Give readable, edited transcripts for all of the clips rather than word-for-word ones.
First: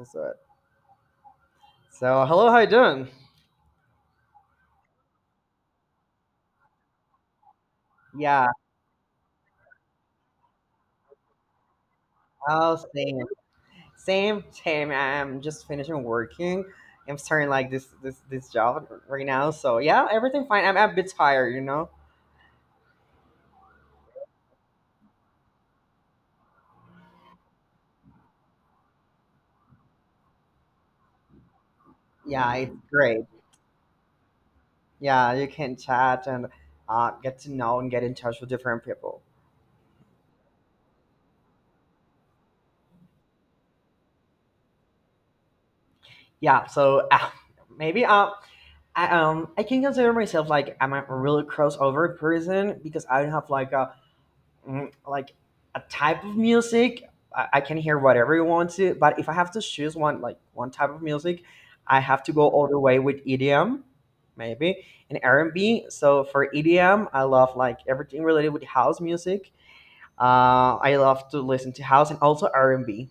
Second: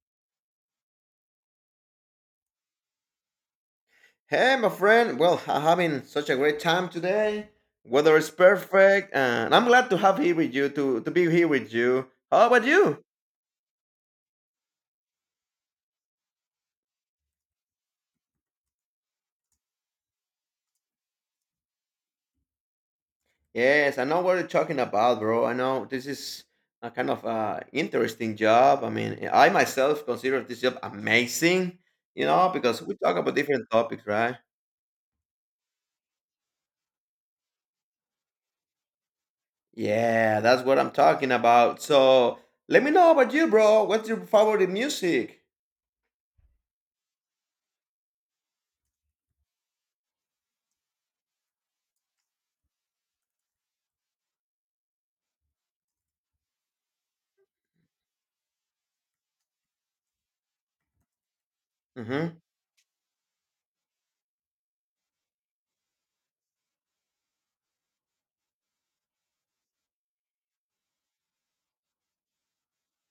That's right. So, hello, how you doing? Hey, my friend. Well, I'm having such a great time today. Weather is Yeah, perfect, and I'm glad to have here with you to be here with you. How about oh you? same. Same, same. I'm just finishing working. I'm starting like this job right now. So yeah, everything fine. I'm a bit tired, you know? Yes, I know what you're talking about, bro. I know this is a kind of interesting job. I mean, I myself consider this job amazing. You know, Yeah, it's because we talk great. about different topics, right? Yeah, you can chat and get to know and get in touch with different people. Yeah, that's what I'm talking about. So let me know about you, bro. What's your favorite music? Yeah, so maybe I can consider myself like I'm a really crossover person because I don't have like a like a type of music. I can hear whatever you want to, but if I have to choose one, like one type of music, I have to go all the way with edm maybe and r&b. So for edm, I love like everything related with house music. I love to listen to house and also r&b.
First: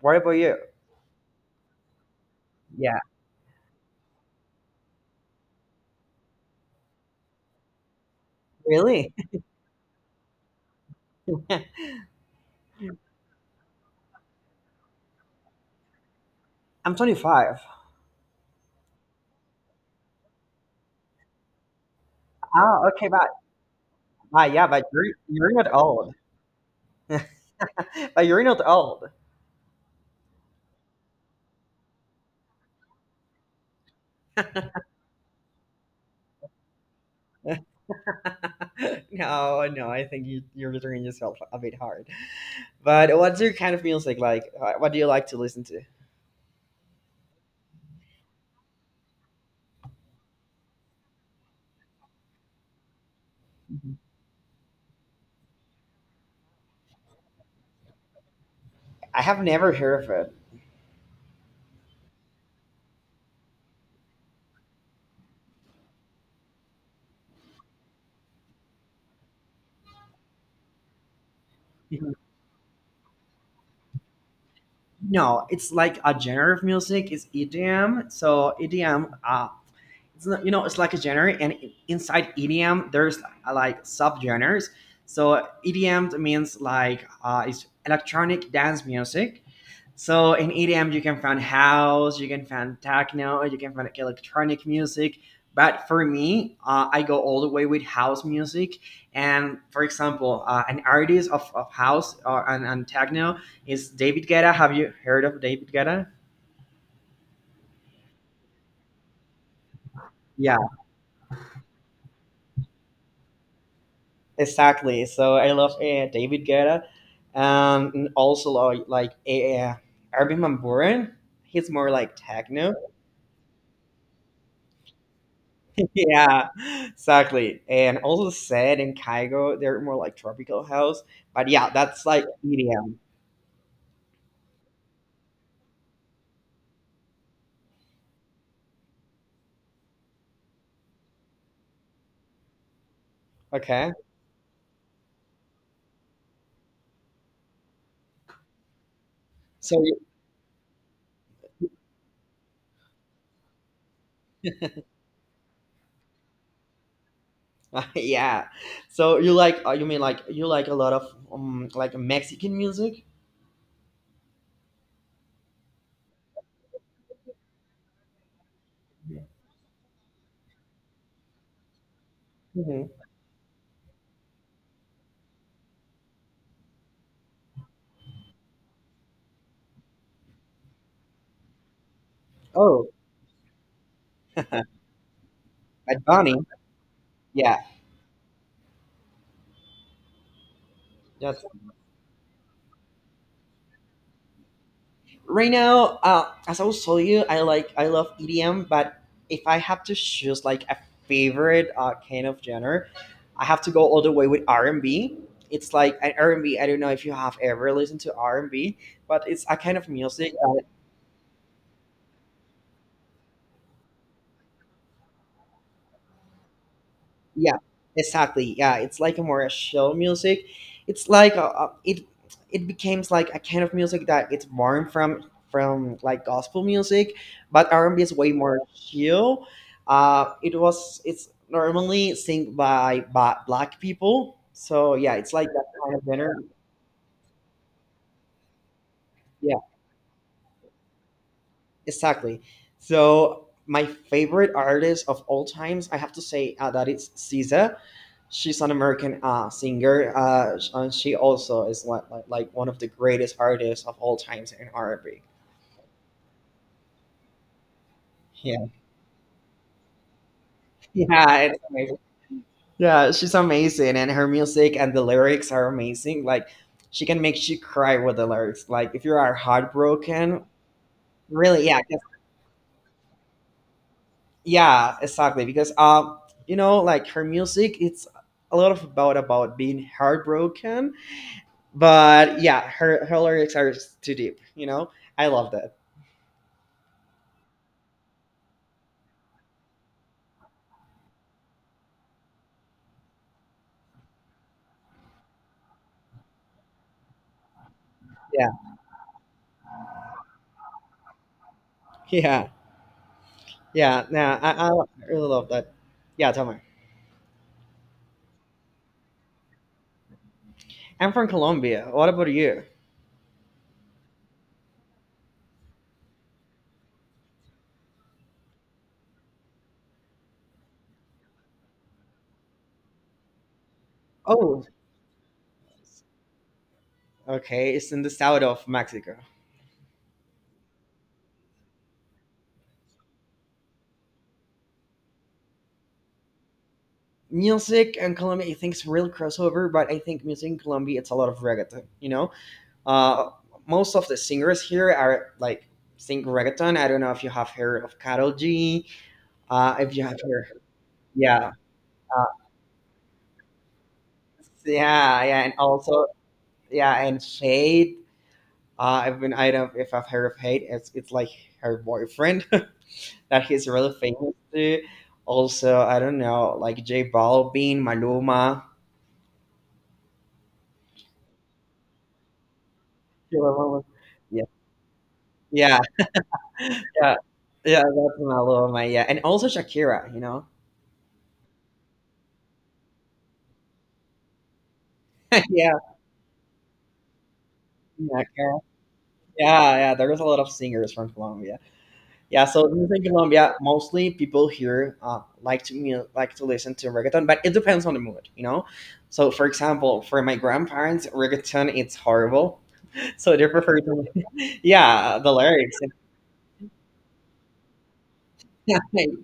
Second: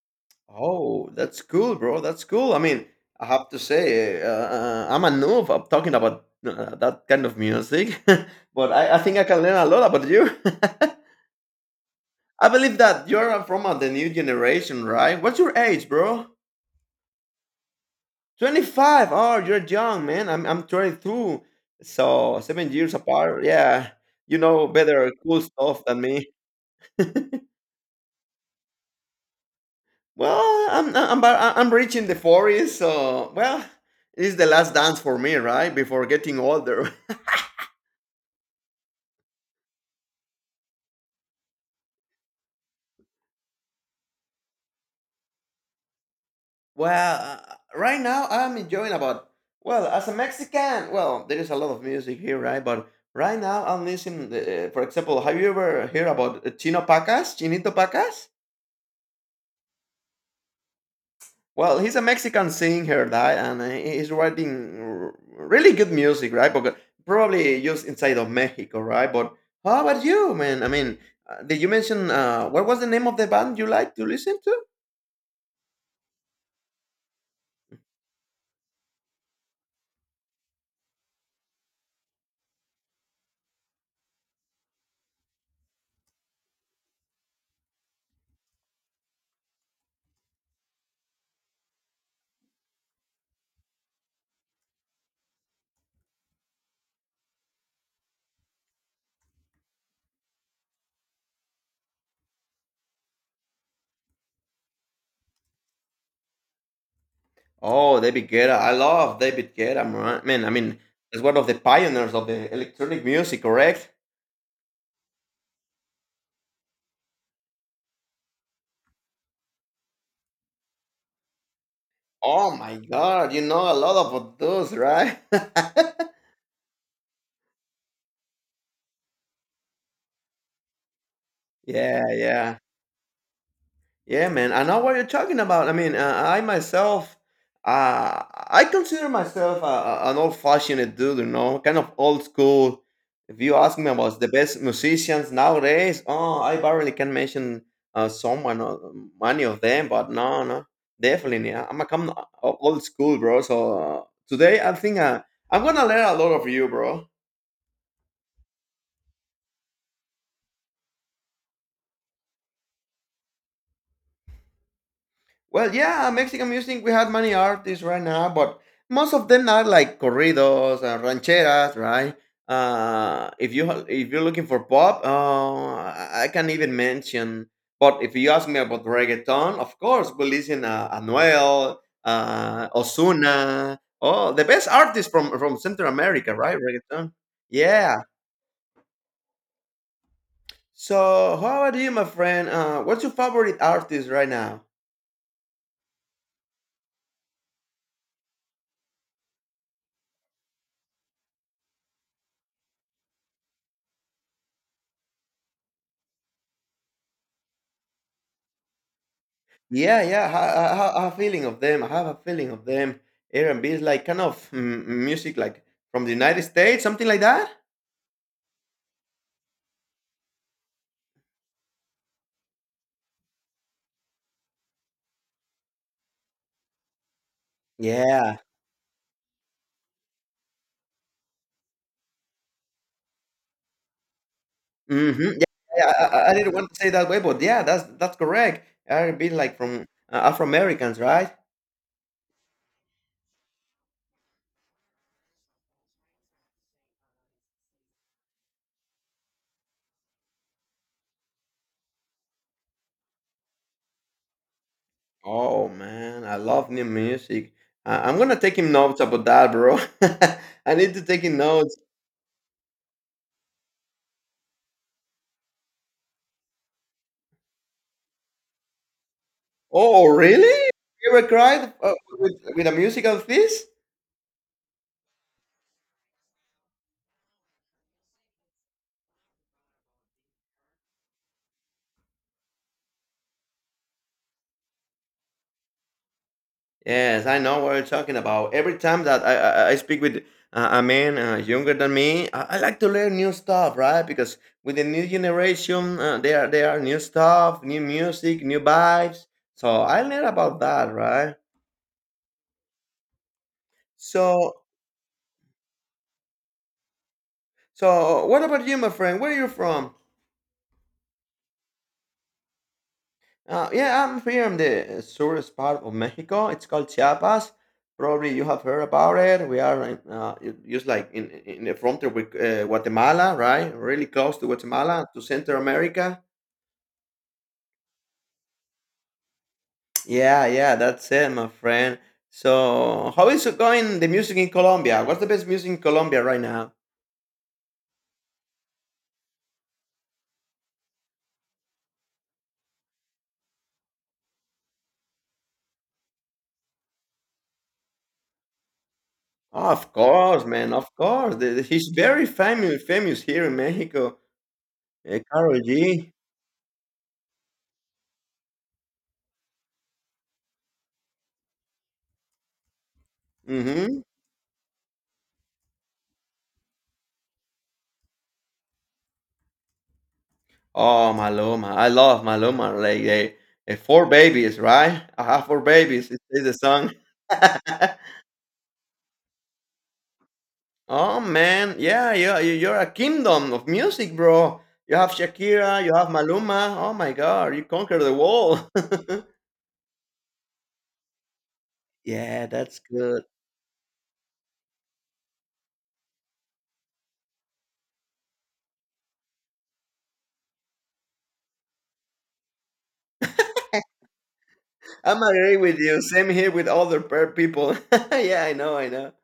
What about you? Oh, that's cool, bro. That's cool. I mean, Yeah, I have to say, I'm a noob. I'm talking about that kind of music, but I really. think I can learn a lot about you. I believe that you're from the new generation, right? What's your age, bro? I'm 25. 25. Oh, you're young, man. I'm 22. So, seven Oh years okay, but, apart. Yeah. You but yeah, know but you're, better cool you're not stuff than old. me. But you're not old. Well, I'm reaching the 40s. So, well, it's the last dance for me, right? Before getting older. No, no, I think you're returning yourself a bit hard. But what's your kind of music like? What do you like to listen to? Well, right now I'm enjoying about well, as a Mexican, well, there is a lot of music here, right? But right now I'm Mhm. listening. For example, have you ever heard about Chino Pacas, Chinito Pacas? I have never heard of it. Well, he's a Mexican singer, right? And he's writing really good music, right? But probably just inside of Mexico, right? But how about you, man? I mean, did you mention Mhm. What was the name of the band you like to listen to? No, it's like a genre of music. It's EDM. So EDM. It's not, you know it's like a genre, and inside edm there's like subgenres. So edm means like it's electronic dance music. So in edm you can find house, you can find techno, you can find like electronic music. But for me, I go all the way with house music. And for example an artist of house or, and techno is david guetta. Have you heard of david guetta? Oh, David Guetta. I love David Guetta, man. Man, I mean, he's one of the pioneers of the electronic music, correct? Exactly. So I love David Guetta, and also like Armin van Buuren. He's more like Oh techno. my God, you know a lot of those, right? Yeah, exactly. And also Zed and Kygo, they're more like tropical house. But yeah, that's Yeah, like yeah. EDM. Yeah, man. I know what you're talking about. I mean, I myself, uh, I consider myself an old-fashioned dude, you know, kind of old school. If you ask Okay. me about the best musicians nowadays, oh, I barely can mention someone or many of So them, you- but no, no, definitely. Yeah. I'm a come old school, bro. So today, I think I'm gonna learn a lot of you, bro. yeah, so you like, you mean like you like a lot of like Mexican music? Well, yeah, Mexican music, we have many artists right now, but most of them are like corridos and rancheras, right? Hmm. If you're looking for pop, I can even mention. But if you ask me about reggaeton, of course, we listen Anuel, Oh, Osuna, oh, the Bad best artists from Central America, Bunny. right? Reggaeton, Yeah. yeah. So, Yes. how about you, my friend? What's your favorite artist right now? Right now, as I was telling you, I love edm, but if I have to choose like a favorite kind of genre, I have to go all the way with r&b. It's like an r and B. I don't know if you have ever listened to r&b, but it's a kind of Yeah, yeah. music. I have a feeling of them. I have a feeling of them. R&B is like kind of music like from the United States, something like that. Yeah, exactly. Yeah, it's like a more a show music. It's like it becomes like a kind of music that it's born from like gospel music, but R and B is way Yeah. more chill. It's normally sing by black people. So yeah, hmm it's like Yeah, that yeah. kind of I genre. didn't want to say that way, but yeah, that's correct. R&B is Yeah. like from Afro Americans, right? Exactly. So my favorite artist of all times, I have to say that it's SZA. She's an American singer, and she also is like, like one of the greatest artists of all times in R&B. Oh man, I love new music. I'm gonna take Yeah, him notes about that, bro. I need to take yeah, him it's notes. amazing. Yeah, she's amazing, and her music and the lyrics are amazing. Like, she can make you cry with the lyrics. Like, if you are Oh, heartbroken, really? You ever really, cried yeah, with a musical of this? yeah, exactly, because you know like her music, it's a lot of about being heartbroken, but yeah, her lyrics are too deep, you know. I love that. Yes, I know what you're talking about. Every time that I speak with a man younger than me, I like to learn new stuff, right? Because with the new generation, there are new stuff, new music, Yeah. new vibes. So I learn about that, right? Yeah. Yeah, nah, So I really love that. Yeah Tamar. What about you, my friend? Where are you from? I'm from colombia. What about you? Yeah, I'm from the surest part of Mexico. It's called Chiapas. Probably you have heard about it. We are in, just like in, in the frontier with Guatemala, right? Really close to Oh Guatemala, to Central America. okay, it's in the south of mexico. Yeah, yeah, that's it, my friend. So, how is it going, the music in Colombia? What's the best music in Colombia right now? Music and colombia, I think it's real crossover, but I think music in colombia, it's a lot of reggaeton, you know. Uh, Most of the singers here are like sing reggaeton. I don't know if you have heard of Carol G. Oh, of if you have course, heard, man, of course. Yeah, He's uh, very famous, famous here in Mexico. Yeah, yeah, and Karol also G. yeah, and Shade. I've been, I don't if I've heard of Hate. It's like her boyfriend that he's really Mm-hmm. famous to. Also, I don't know, like J Balvin, Maluma. Oh, Maluma. I love Maluma. Like they, Maluma. four Yeah, babies, right? I have four yeah, babies. It is the song. yeah, yeah. That's Maluma. Yeah, and also Shakira. You know. Oh man, yeah, yeah. You're a kingdom of music, bro. You have Yeah, Shakira. You have Maluma. Oh my God, you conquered the yeah. world. Yeah, yeah, there is a lot of singers from Colombia. Yeah, Yeah, so that's music in good. Colombia, mostly people here like to like to listen to reggaeton, but it depends on the mood, you know. So, for example, for my grandparents, reggaeton it's horrible, so they prefer to, yeah, I'm the agree lyrics. with you. Same here with other people. Yeah, I know. I know.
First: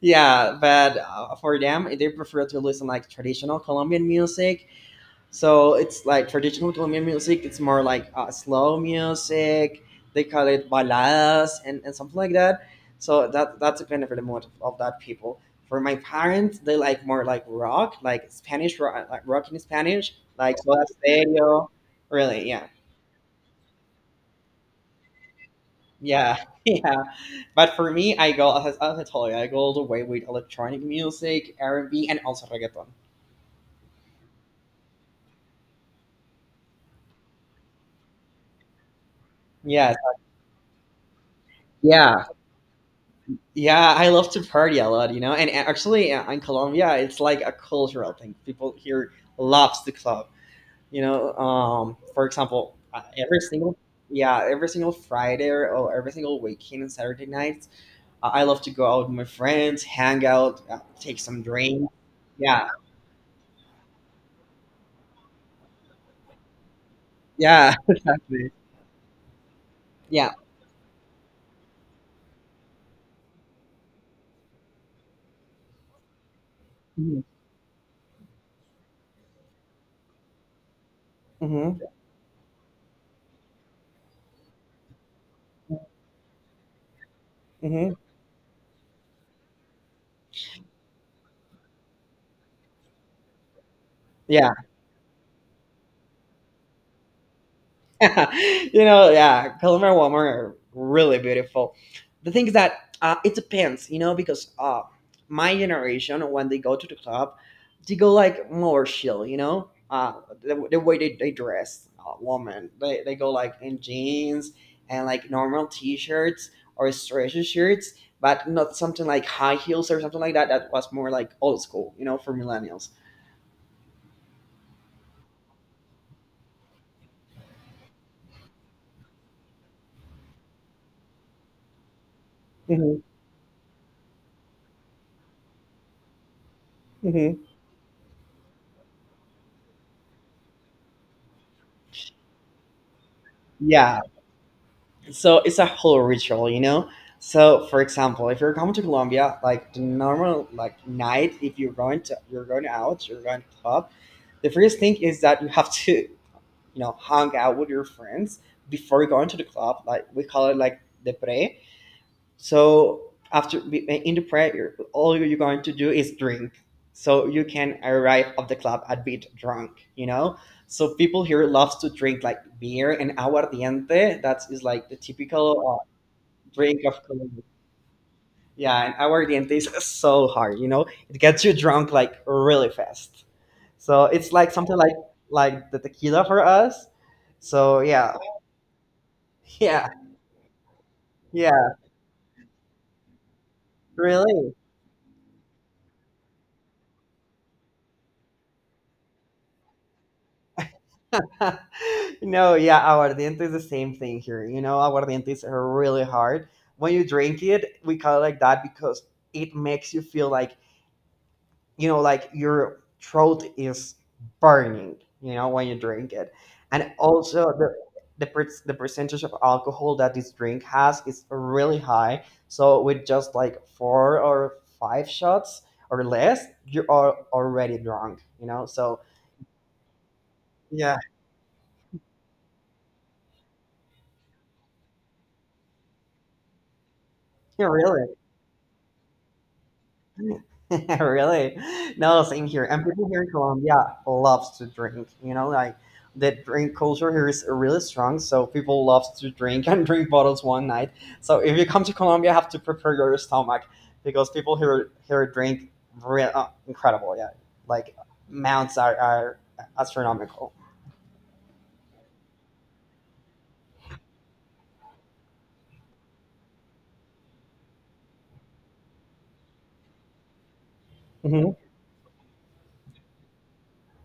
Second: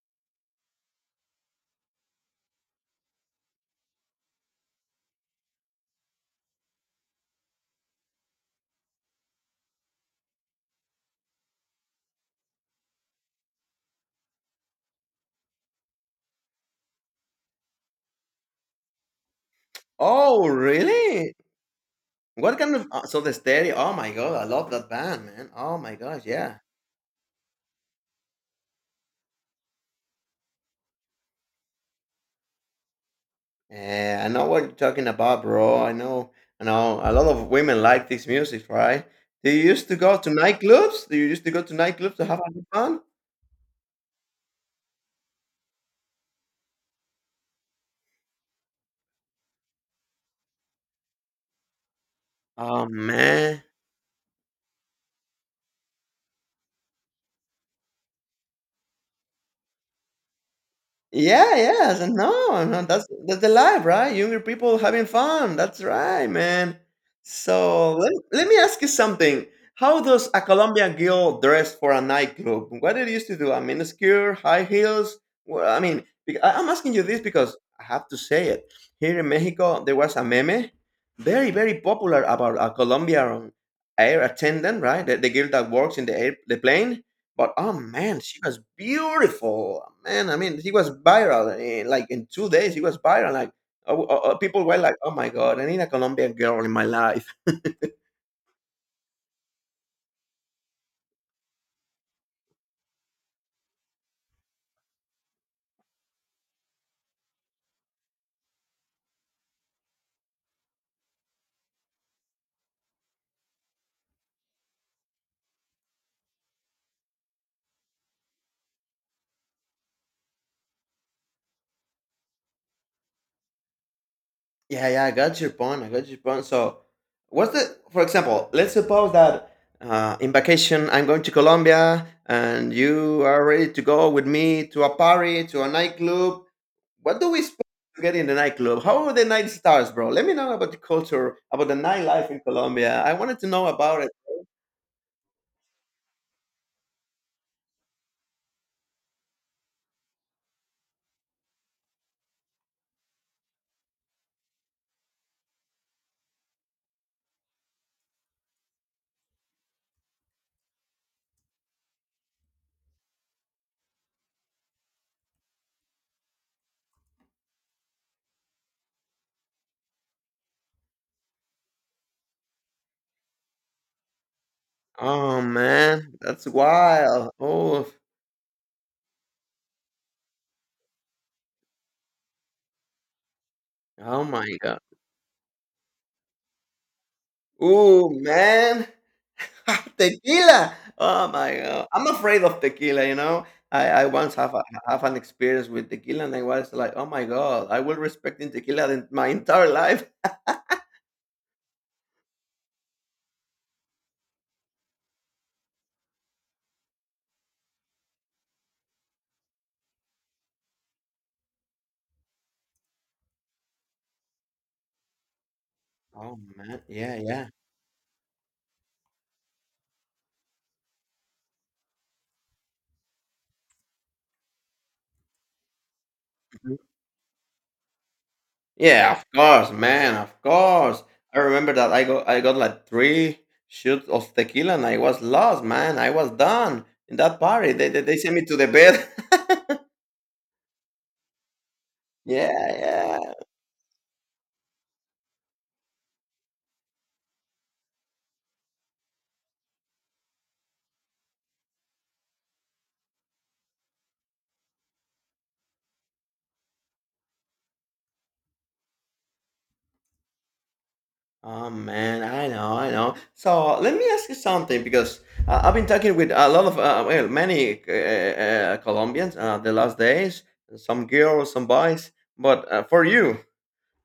Yeah, but for them, they prefer to listen like traditional Colombian music. So it's like traditional Colombian music. It's more like slow music. They call it baladas and something like that. So that that's kind of the mood of that people. For my parents, they like more like rock, like Spanish rock, like rock in Spanish, Oh, like Soda really? Stereo. Really, What yeah, kind of so the stereo? Oh my God, I love that band, man. Oh my gosh, yeah, yeah. yeah. But for me, I go as I told you, I go all the way with electronic music, R and B, and also reggaeton. Yeah, I know what you're talking about, bro. I know, I know. A lot of women like this music, right? Do you used Yes, to go to nightclubs? Do you used to go to nightclubs yeah. to have a good fun? Yeah, I love to party a lot, you know. And actually, in Colombia, it's like a cultural thing. People here loves to club, you know. For example, Oh every man. single yeah, every single Friday or every single weekend and Saturday nights, I love to go out with my friends, hang out, take some Yeah, drink. yes, and no, Yeah, no, that's the life, right? Younger people having fun. That's right, man. yeah, So let exactly. me ask you something. How does Yeah. a Colombian girl dress for a nightclub? What did you used to do? A miniskirt, high heels? Well, I mean, I'm asking you Mm-hmm. this because I have to say it. Here in Mexico, there was a meme, very, very Mm-hmm. popular about a Colombian air attendant, right? The girl that works in the air, the plane but oh Mm-hmm. man, she was beautiful, man. I mean, she was viral. Like in 2 days, she was viral. Like oh, oh, oh, Yeah. people were like, "Oh my god, I need a Colombian girl in my life." You know, yeah, Colombo and Walmart are really beautiful. The thing is that it depends, you know, because my generation, when they go to the club, they go like more chill, you know, the way they dress, woman, they go like in jeans and like normal t shirts or stretchy shirts, but not something like high heels or something like that. That was more like old school, you know, for millennials. Yeah, yeah, I got your point. I got your point. So, what's the, for example, let's suppose that in vacation I'm going to Colombia and Hmm. you are ready to go with me to a party, to a nightclub. What do Hmm. we expect to get in the nightclub? How are the night stars, bro? Let me know about the culture, about the nightlife in Colombia. I wanted to know Yeah, about so it's a whole ritual, you know. So for example, if you're coming to colombia, like the normal like night, if you're going to, you're going out, you're going to club, the first thing is that you have to, you know, hang out with your friends before going to the club. Like we call it like the pre. So after in the pre, all you're going to do is drink. So you can arrive at the club a bit drunk, you know. So people here loves to drink like beer and aguardiente, that is like the Oh, typical man, that's Brink of wild. Colombia. Oh, Yeah, and aguardiente is so hard, you know? It gets you drunk like really fast. So oh it's my like something god. Like the tequila for us. So Oh yeah. man. Yeah. Tequila. Oh Yeah, my god. I'm afraid of tequila, you know. I once have really. a, have an experience with tequila and I was like, oh my god, I will respect in tequila in my entire life. No, yeah, aguardiente is the same thing here. You know, Aguardiente is really hard. When you drink it, we call it like that because it makes you feel like, you know, like your throat is burning, you know, when you drink it. Oh man, And yeah, also yeah. The percentage of alcohol that this drink has is really high. So with just like four or five shots or less, Mhm. you are already drunk, you know, so Yeah, of course, man, of yeah. course. I remember that I got like three shoots of tequila and I was lost, man. I was done in that Yeah, party. They they, really. they sent me to the bed. Really? No, same here. Yeah, And people here in yeah. Colombia loves to drink. You know, like the drink culture here is really strong. So people love to drink and drink bottles one night. So if you come to Colombia, you have to prepare your stomach because people here drink real incredible. Yeah, like amounts are astronomical. Oh man, I know, I know. So let me ask you something because I've been talking with a lot of well, many Colombians the last days, some Hmm. girls, some boys. But for you,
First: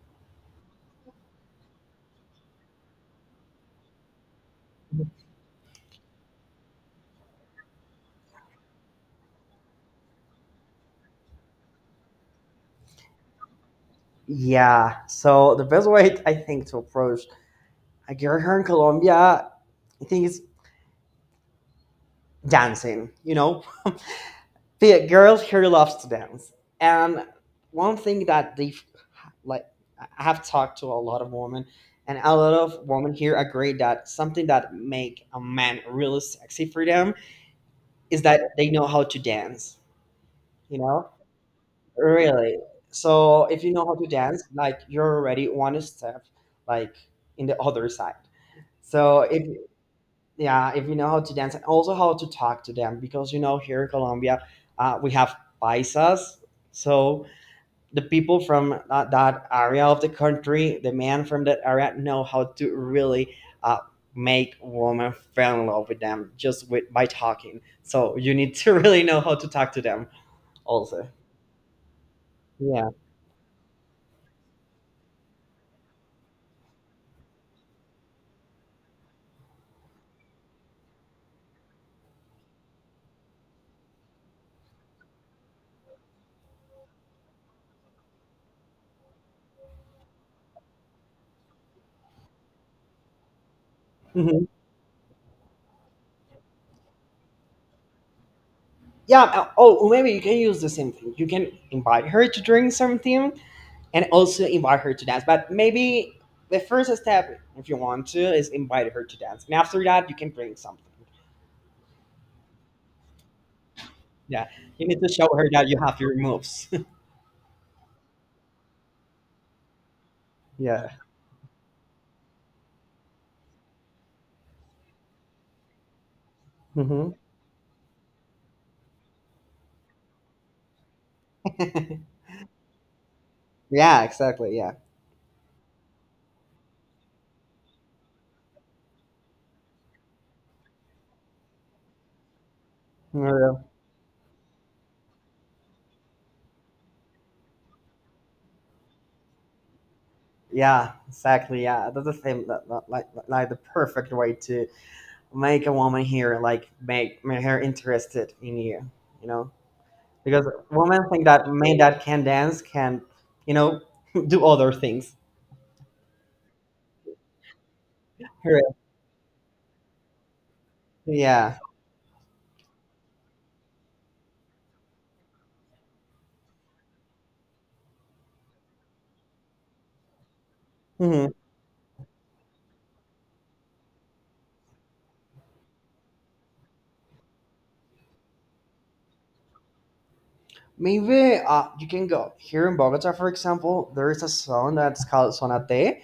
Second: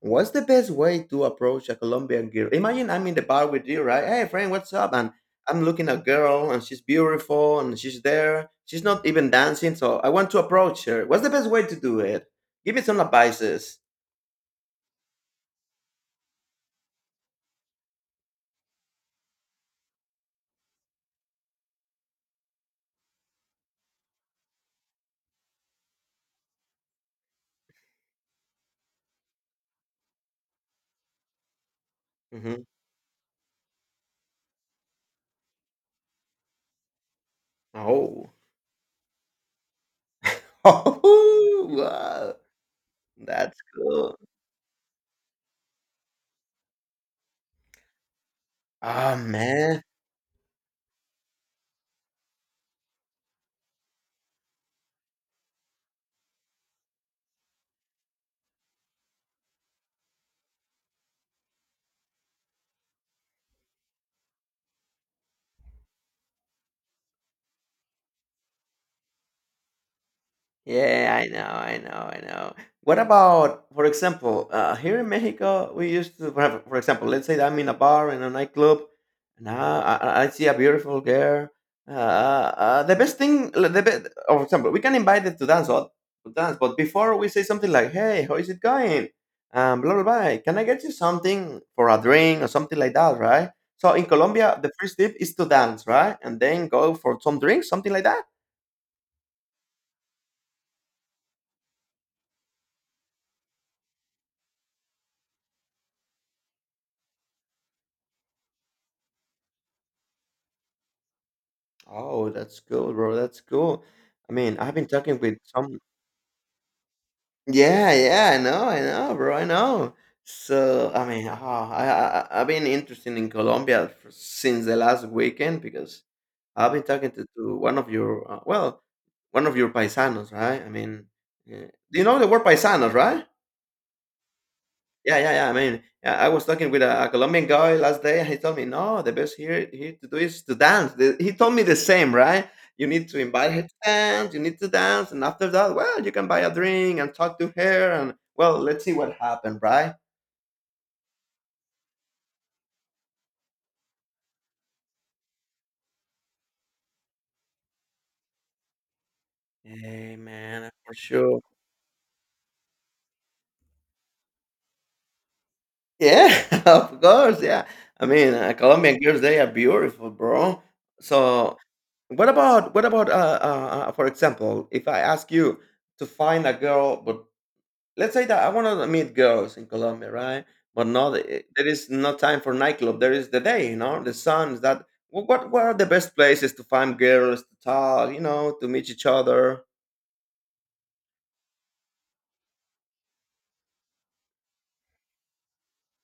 what's the best way to approach a Colombian girl? Imagine I'm in the bar with you, right? Hey, friend, what's up? And I'm looking at a girl, and she's beautiful, and she's there. She's not even dancing, so I want to approach her. What's the best way to do it? Give me some advices. Yeah. So the best way I think to approach a girl here in Colombia, I think, is dancing. You know, so yeah, girls here loves to dance. And one thing that they like, I have talked to a lot of women, and a lot hmm of women here agree that something that make a man really sexy for them is Oh. that they know how to dance, you know. Oh, wow. Really? So That's if you know how to cool. dance, like you're already one step like in the other side. Ah, So if man. yeah, if you know how to dance and also how to talk to them, because you know here in colombia, we have paisas. So the people from that area of the country, the men from that area, know how to really uh, make women fall in love with them just with by talking. So you need to really know how to talk to them also. Yeah, I know, I know, I know. Yeah. What about, for example, here in Mexico, we used to, for example, let's say I'm in a bar in a nightclub, and I see a beautiful girl. The best thing, the best, for example, we can invite them to dance, or, to dance, but before we say something like, "Hey, how is it going?" Blah blah blah. Can I get you something for a drink or something like that, right? So in Mhm. Colombia, the first tip is to dance, right, and then go for some drinks, something like that. Yeah. Oh, maybe you can use the same thing. You can invite her to drink something and also invite her to dance. But maybe the first step, if you want to, is invite her to dance. And after that, you can bring something. Oh, that's cool, bro. That's cool. I Yeah. mean, I've You been need to talking show with her that you some. have your moves. Yeah, yeah, I know, bro. I know. Yeah. So, I mean, ah, I've been interested in Colombia for, since the last weekend because I've been talking Mhm. To one of your well, one of your paisanos, right? I mean, yeah. Do you know the word paisanos, right? Yeah, exactly. Yeah. Yeah, yeah, yeah. I mean, yeah, I was talking with a Colombian guy last day, and he told me, "No, the best here to do is to dance." He told me the same, right? You need to invite Yeah, her to dance. You need to dance, and after that, well, you can buy a drink and talk to her, and well, let's see what happened, right? yeah, exactly. Yeah, that's the same. Like the perfect way to make a woman here, like make her interested in you. You know, Hey, because man, for women think sure. that men that can dance can, you know, do other things. Yeah, of course. Yeah, I mean, Correct. Colombian girls they are beautiful, bro. So, Yeah. What about for example, if I ask you to find a girl, but let's say that I want to meet girls in Colombia, right? But no, Hmm. There is no time for nightclub. There is the day, you know, the sun is that. What are the best places to find girls to talk, to meet each other? Maybe you can go here in Bogota, for example. There is a song that's called Sonate.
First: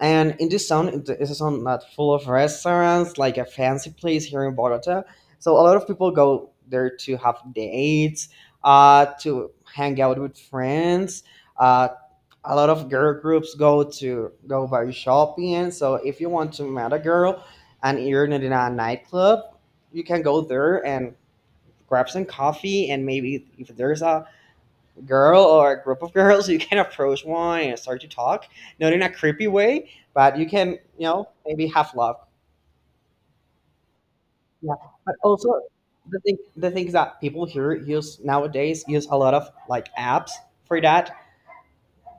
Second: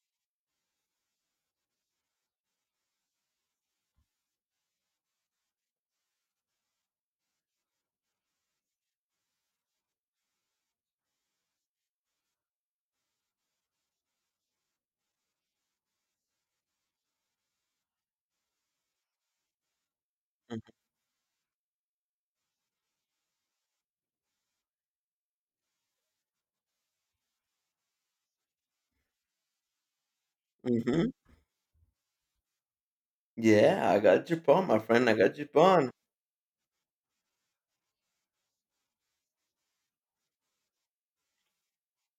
And in this town, it is a town not full of restaurants, like a fancy place here in Bogota. So a lot of people go there to have dates, to hang out with friends. Uh, a lot of girl groups go to go by shopping. So if you want to meet a girl and you're not in a nightclub, you can go there and grab some coffee, and maybe if there's a girl or a group of girls, you can approach one and start to talk, not in a creepy way, but you can, Mm-hmm. Maybe have love. Yeah, I got your point, Yeah, my friend. I but got your also point. the things that people here use nowadays use a lot of like apps for that,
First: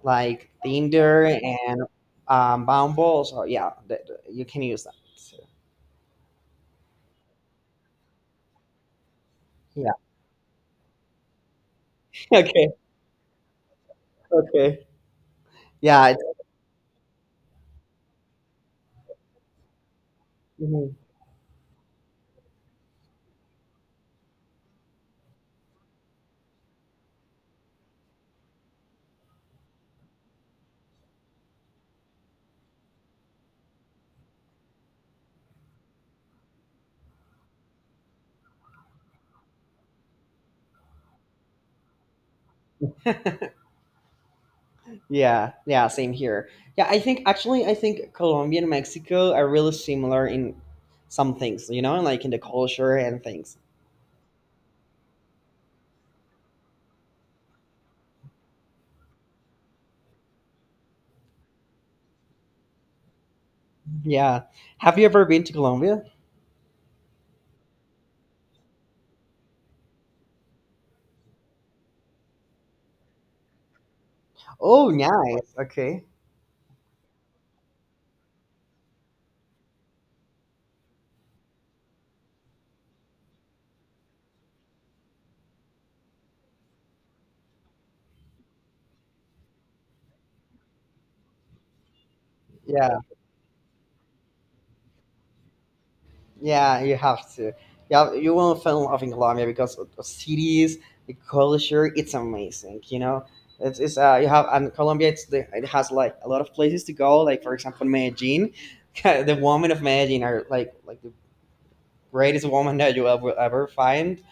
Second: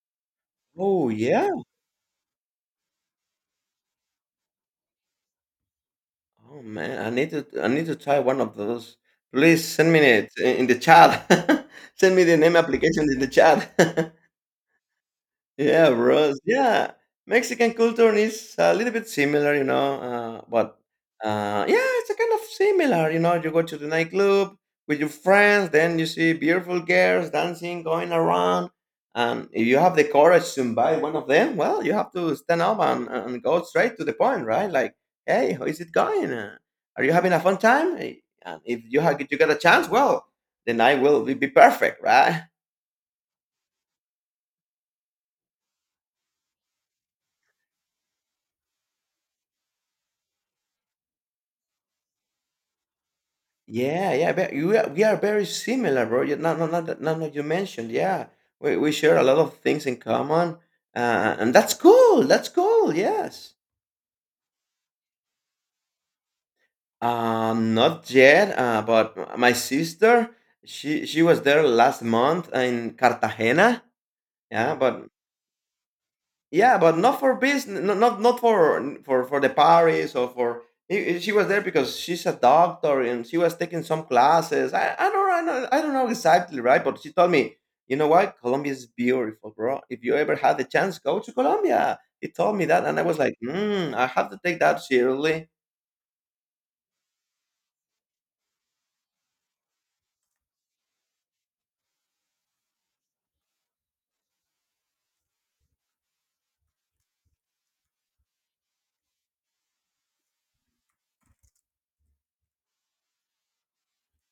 like Oh Tinder yeah. and Bumble. So yeah, you can use that. So, Oh man, I need to try one of those. Please yeah. send me it in the chat. Send me the name Okay. application in the chat. Okay. Yeah, Yeah. bros. Yeah, Mexican culture is a little bit similar, you know. But mhm. Yeah, it's a kind of similar, you know. You go to the nightclub with your friends, then you see beautiful girls dancing, going around, and if you have the courage to invite one of them, well, you have to stand up and go straight to the point, right? Like, hey, how is it going? Are you having a fun time? And if you have, you get a chance, well, the night will be perfect, right? Yeah, yeah, same here. Yeah, I think Colombia and Mexico are really similar in some things, you know, like in the culture and things. Yeah, yeah, but we are very similar, bro. You, no, no, no, that- no, no. You mentioned, yeah, we share a lot of things in common, and that's cool. That's cool. Yes. Yeah. Have you ever been to Colombia? Not yet. But my sister, she was there last month in Cartagena. Yeah, Oh, but nice. Okay. Yeah, but not for business, not for for the Paris or for. She was there because she's a doctor and she was taking some classes. I don't know exactly right, but she told me, you know what, Colombia is beautiful, bro. If you ever had the chance, go to Colombia. He told me that, Yeah, and I was like, I have to take that seriously. yeah, you have to. Yeah, you will fall in love in Colombia because of the cities, the culture, it's amazing. It's you have, and Colombia it has like a lot of places to go, like for example Medellin. The women of Medellin are like greatest woman that you will ever find.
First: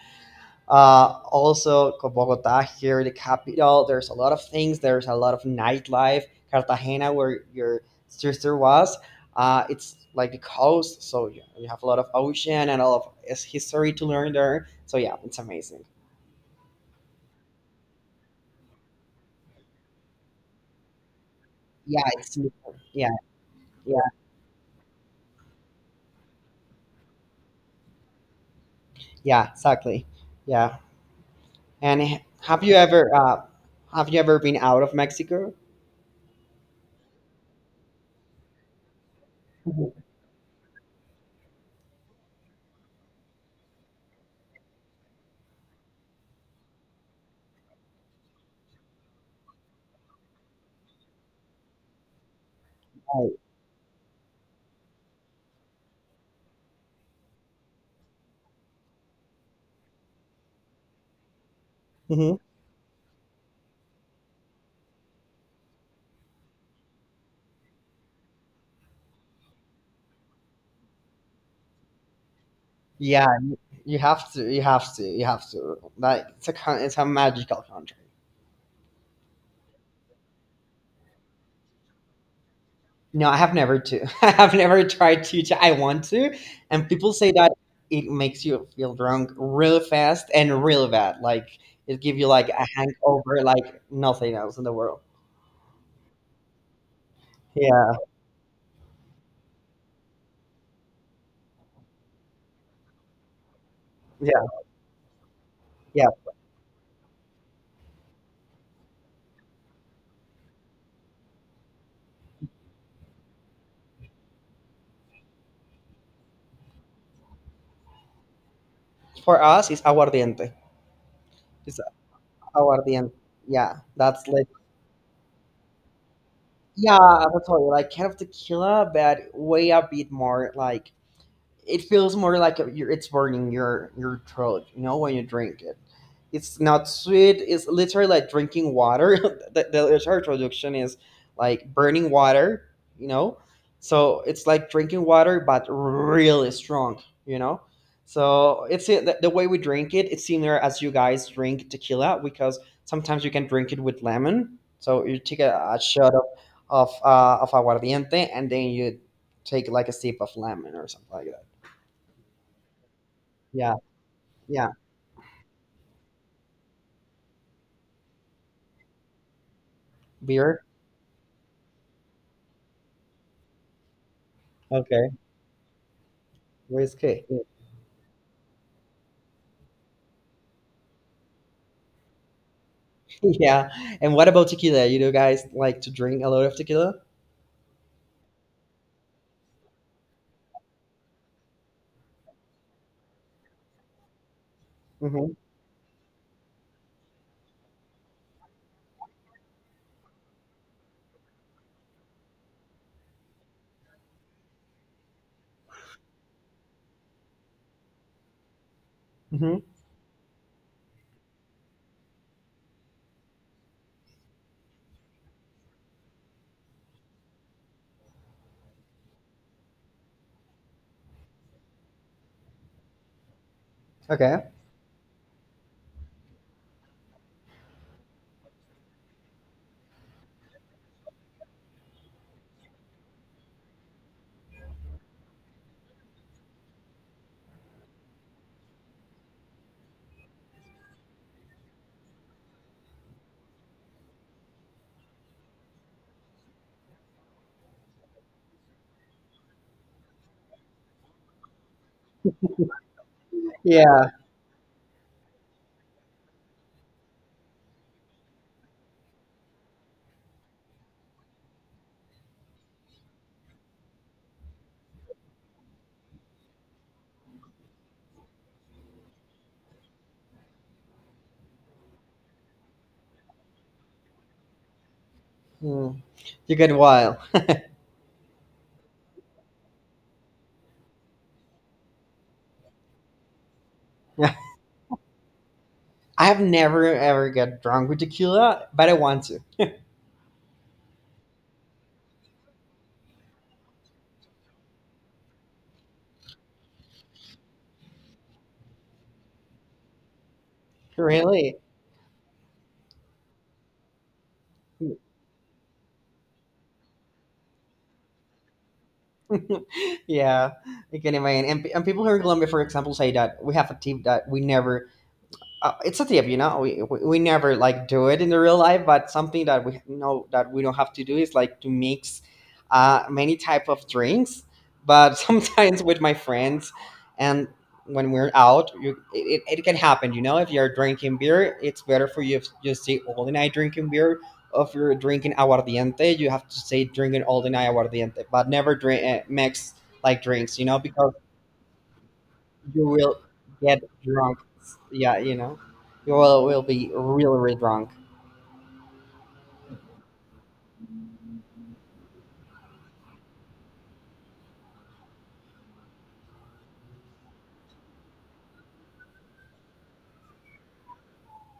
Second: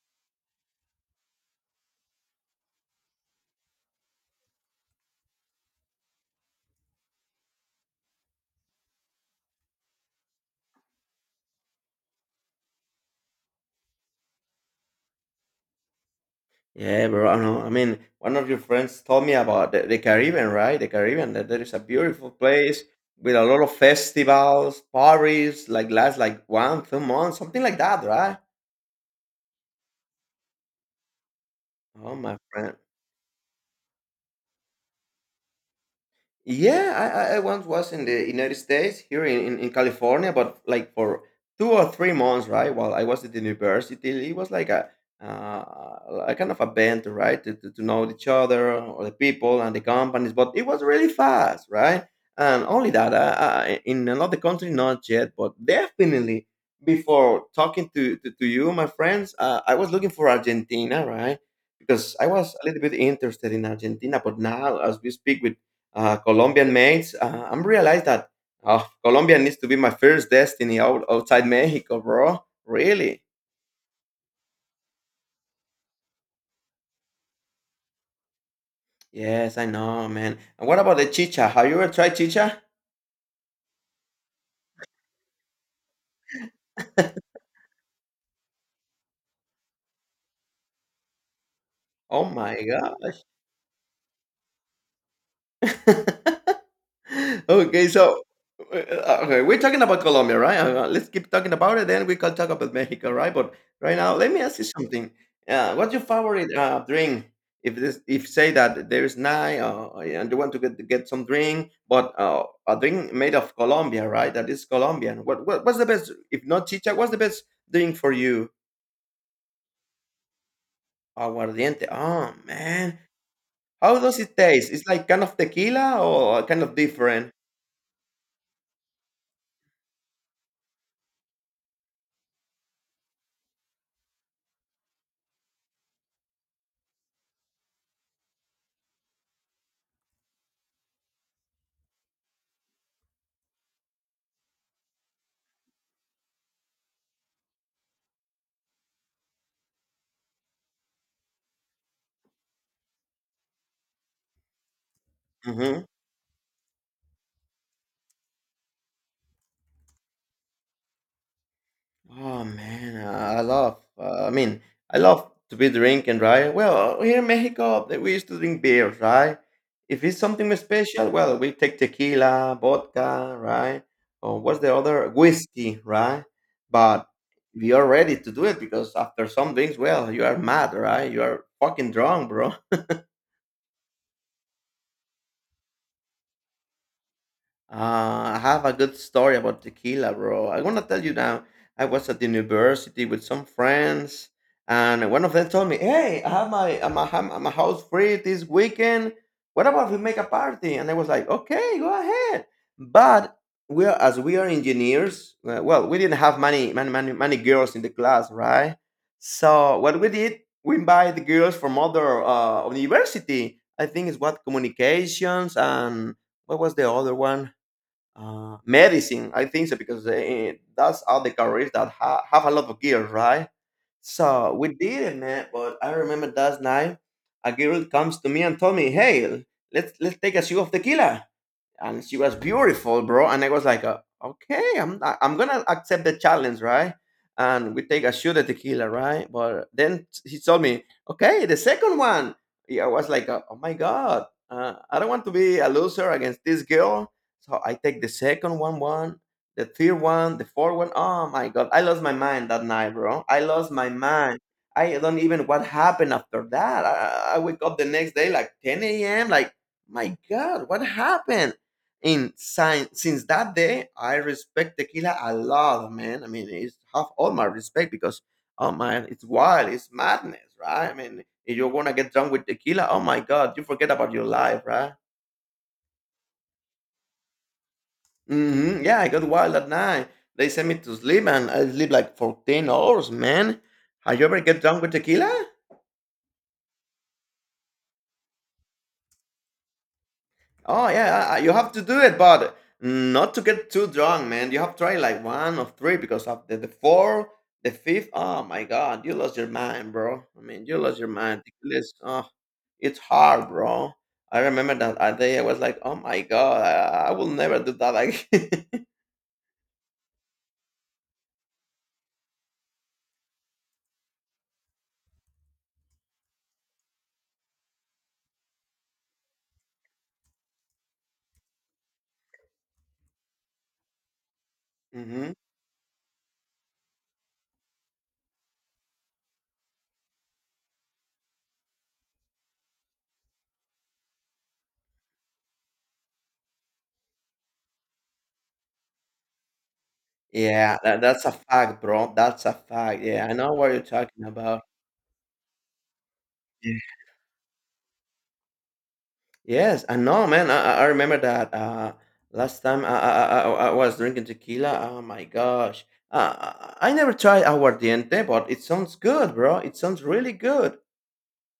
Also, Bogota here, the capital, there's a lot of things. There's a lot of nightlife. Cartagena, where your sister was, it's like the coast, so you have a lot of ocean and a lot of history to learn there. So yeah, it's amazing. Yeah, bro. I know. I mean, one of your friends told me about the Caribbean, right? The Caribbean. That there is a Yeah, beautiful it's place yeah, with a lot of yeah, festivals, parties, like last like one, 2 months, something like that, right? yeah, exactly. Yeah. And Oh, my have you friend. ever been out of Mexico? Yeah, I once was in the United States here in Mhm. California, but like for 2 or 3 months, right? While I was at the university, it was like a kind of a band, right? To know each other or the people and the companies, but it was really fast, right? And only that, Right. In another country, not yet, but definitely before talking to you, my friends, I was looking for Argentina, right? Because I Mhm. was a little bit interested in Argentina, but now as we speak with Colombian mates. I'm realized that Colombia needs to be my first destiny outside Mexico, bro. Really? Yeah, you have to. You have to. You have to. Like it's a it's a magical country. Yes, I know, man. And what about the chicha? Have you ever tried chicha? No, I have never to. I have never tried to. I want to, and people say that it makes you feel drunk real fast and real bad. Like it give Oh you like my a hangover, like nothing else in the world. god. Okay, Yeah, so okay, we're talking about Colombia, right? Let's keep talking about it, then we can talk about Mexico, right? But right now, let yeah, me ask you something. What's your yeah. favorite drink? If say that there is nine, and you want to get some drink, but a drink made of Colombia, right? That is Colombian. What's the best? If not chicha, what's the best drink for you? For us, it's aguardiente. It's Aguardiente. Oh man, aguardiente. Yeah, how does that's it like taste? It's like kind of tequila or kind of yeah, different. that's all. Like kind of tequila, but way a bit more like it feels more like it's burning your throat, when you drink it. It's not sweet, it's literally like drinking water. The entire traduction is like burning water, you know so it's like drinking water but really strong, so it's the way we drink it, it's similar as you guys drink tequila, because sometimes you can drink it with lemon, so you take a Mm-hmm. shot of aguardiente, and then you take like a sip of lemon or something like that. Oh man, I Yeah, love. Yeah. I love to be drinking, right? Well, here in Mexico, that we used to drink beers, right? If it's something Beer? special, well, we take tequila, vodka, right? Or what's the Okay. other whiskey, right? But Whiskey. we are ready to do it because after some drinks, well, you are mad, right? You are fucking drunk, bro. Yeah. And what about tequila? You do guys like to drink a lot of tequila? I have a good story about tequila, bro. I want to tell you now. I was at the university with some friends, and one Mm-hmm. of them told me, "Hey, I have my I'm a, I'm I'm a house free this weekend. What about we make a party?" And I was like, "Okay, go ahead." But we are engineers. Well, we didn't have many girls in the class, right? Mm-hmm. So what we did, we invite the girls from other university. I think it's what communications and what was the other one? Medicine, I think so, because that's all the careers that have a lot of gear, right? Okay. So we did it, man. But I remember that night, a girl comes to me and told me, "Hey, let's take a shot of tequila." And she was beautiful, bro. And I was like, okay, I'm gonna accept the challenge, right? And we take a shot of tequila, right? But then he told me, okay, the second one. Yeah, I was like, oh my god, I don't want to be a loser against this girl. So I take the second one, the third one, the fourth one. Oh my god, I lost my mind that night, bro. I lost my Yeah. mind. I don't even what happened after that. I wake up the next day like 10 a.m. Like, my god, what happened? In since that day, I respect tequila a lot, man. I mean, it's have all my respect because oh man, it's wild, it's madness, right? I mean, if you're gonna get drunk with tequila, oh my god, you forget about your life, right? Mm. You get wild. Hmm. Yeah, I got wild at night. They sent me to sleep, and I sleep like 14 hours, man. Have you I ever get drunk with tequila? have never ever get drunk with tequila, but I want to. Oh yeah, you have to do it, but not to get too drunk, man. You have to try like one or three because after the four, the fifth, oh my god, you lost your mind, bro. I mean, you lost your mind. Really? It's, oh, it's hard, bro. I remember that day I was like, oh my god, I will never do that again. Yeah, I can imagine. And people here in Colombia, for example, say that we have a tip that we never it's a tip, we, we never like do it in the real life, but something that we know that we don't have to do is like to mix many type of drinks, but Hmm. sometimes with my friends, and when we're out you, it can happen, if you're drinking beer, it's better for you if you stay all the night drinking beer. If you're drinking aguardiente, you have to stay drinking all the night aguardiente, but never drink mix like drinks, Yeah, because that's a fact, bro. That's a you fact. will Yeah, I know what you're get talking drunk. about. Yeah, you will be really, really drunk. Yes, and no, man. I remember that last time I was drinking tequila. Oh my gosh. I never tried aguardiente, but it sounds good, bro. It sounds really good.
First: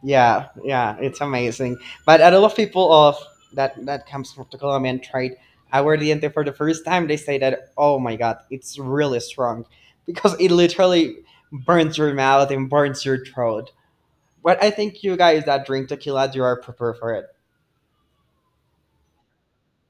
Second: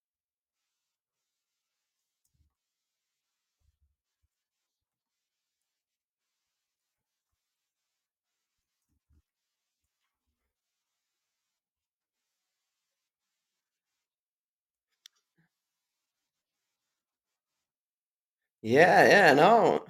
Yeah, yeah, it's amazing. But a lot of people of that comes from the Colombian trade, I were the ente for the first time. They say that, oh my god, it's really strong because it literally burns your mouth and burns your throat. But I think you guys that drink tequila, you are prepared for Yeah, yeah, no.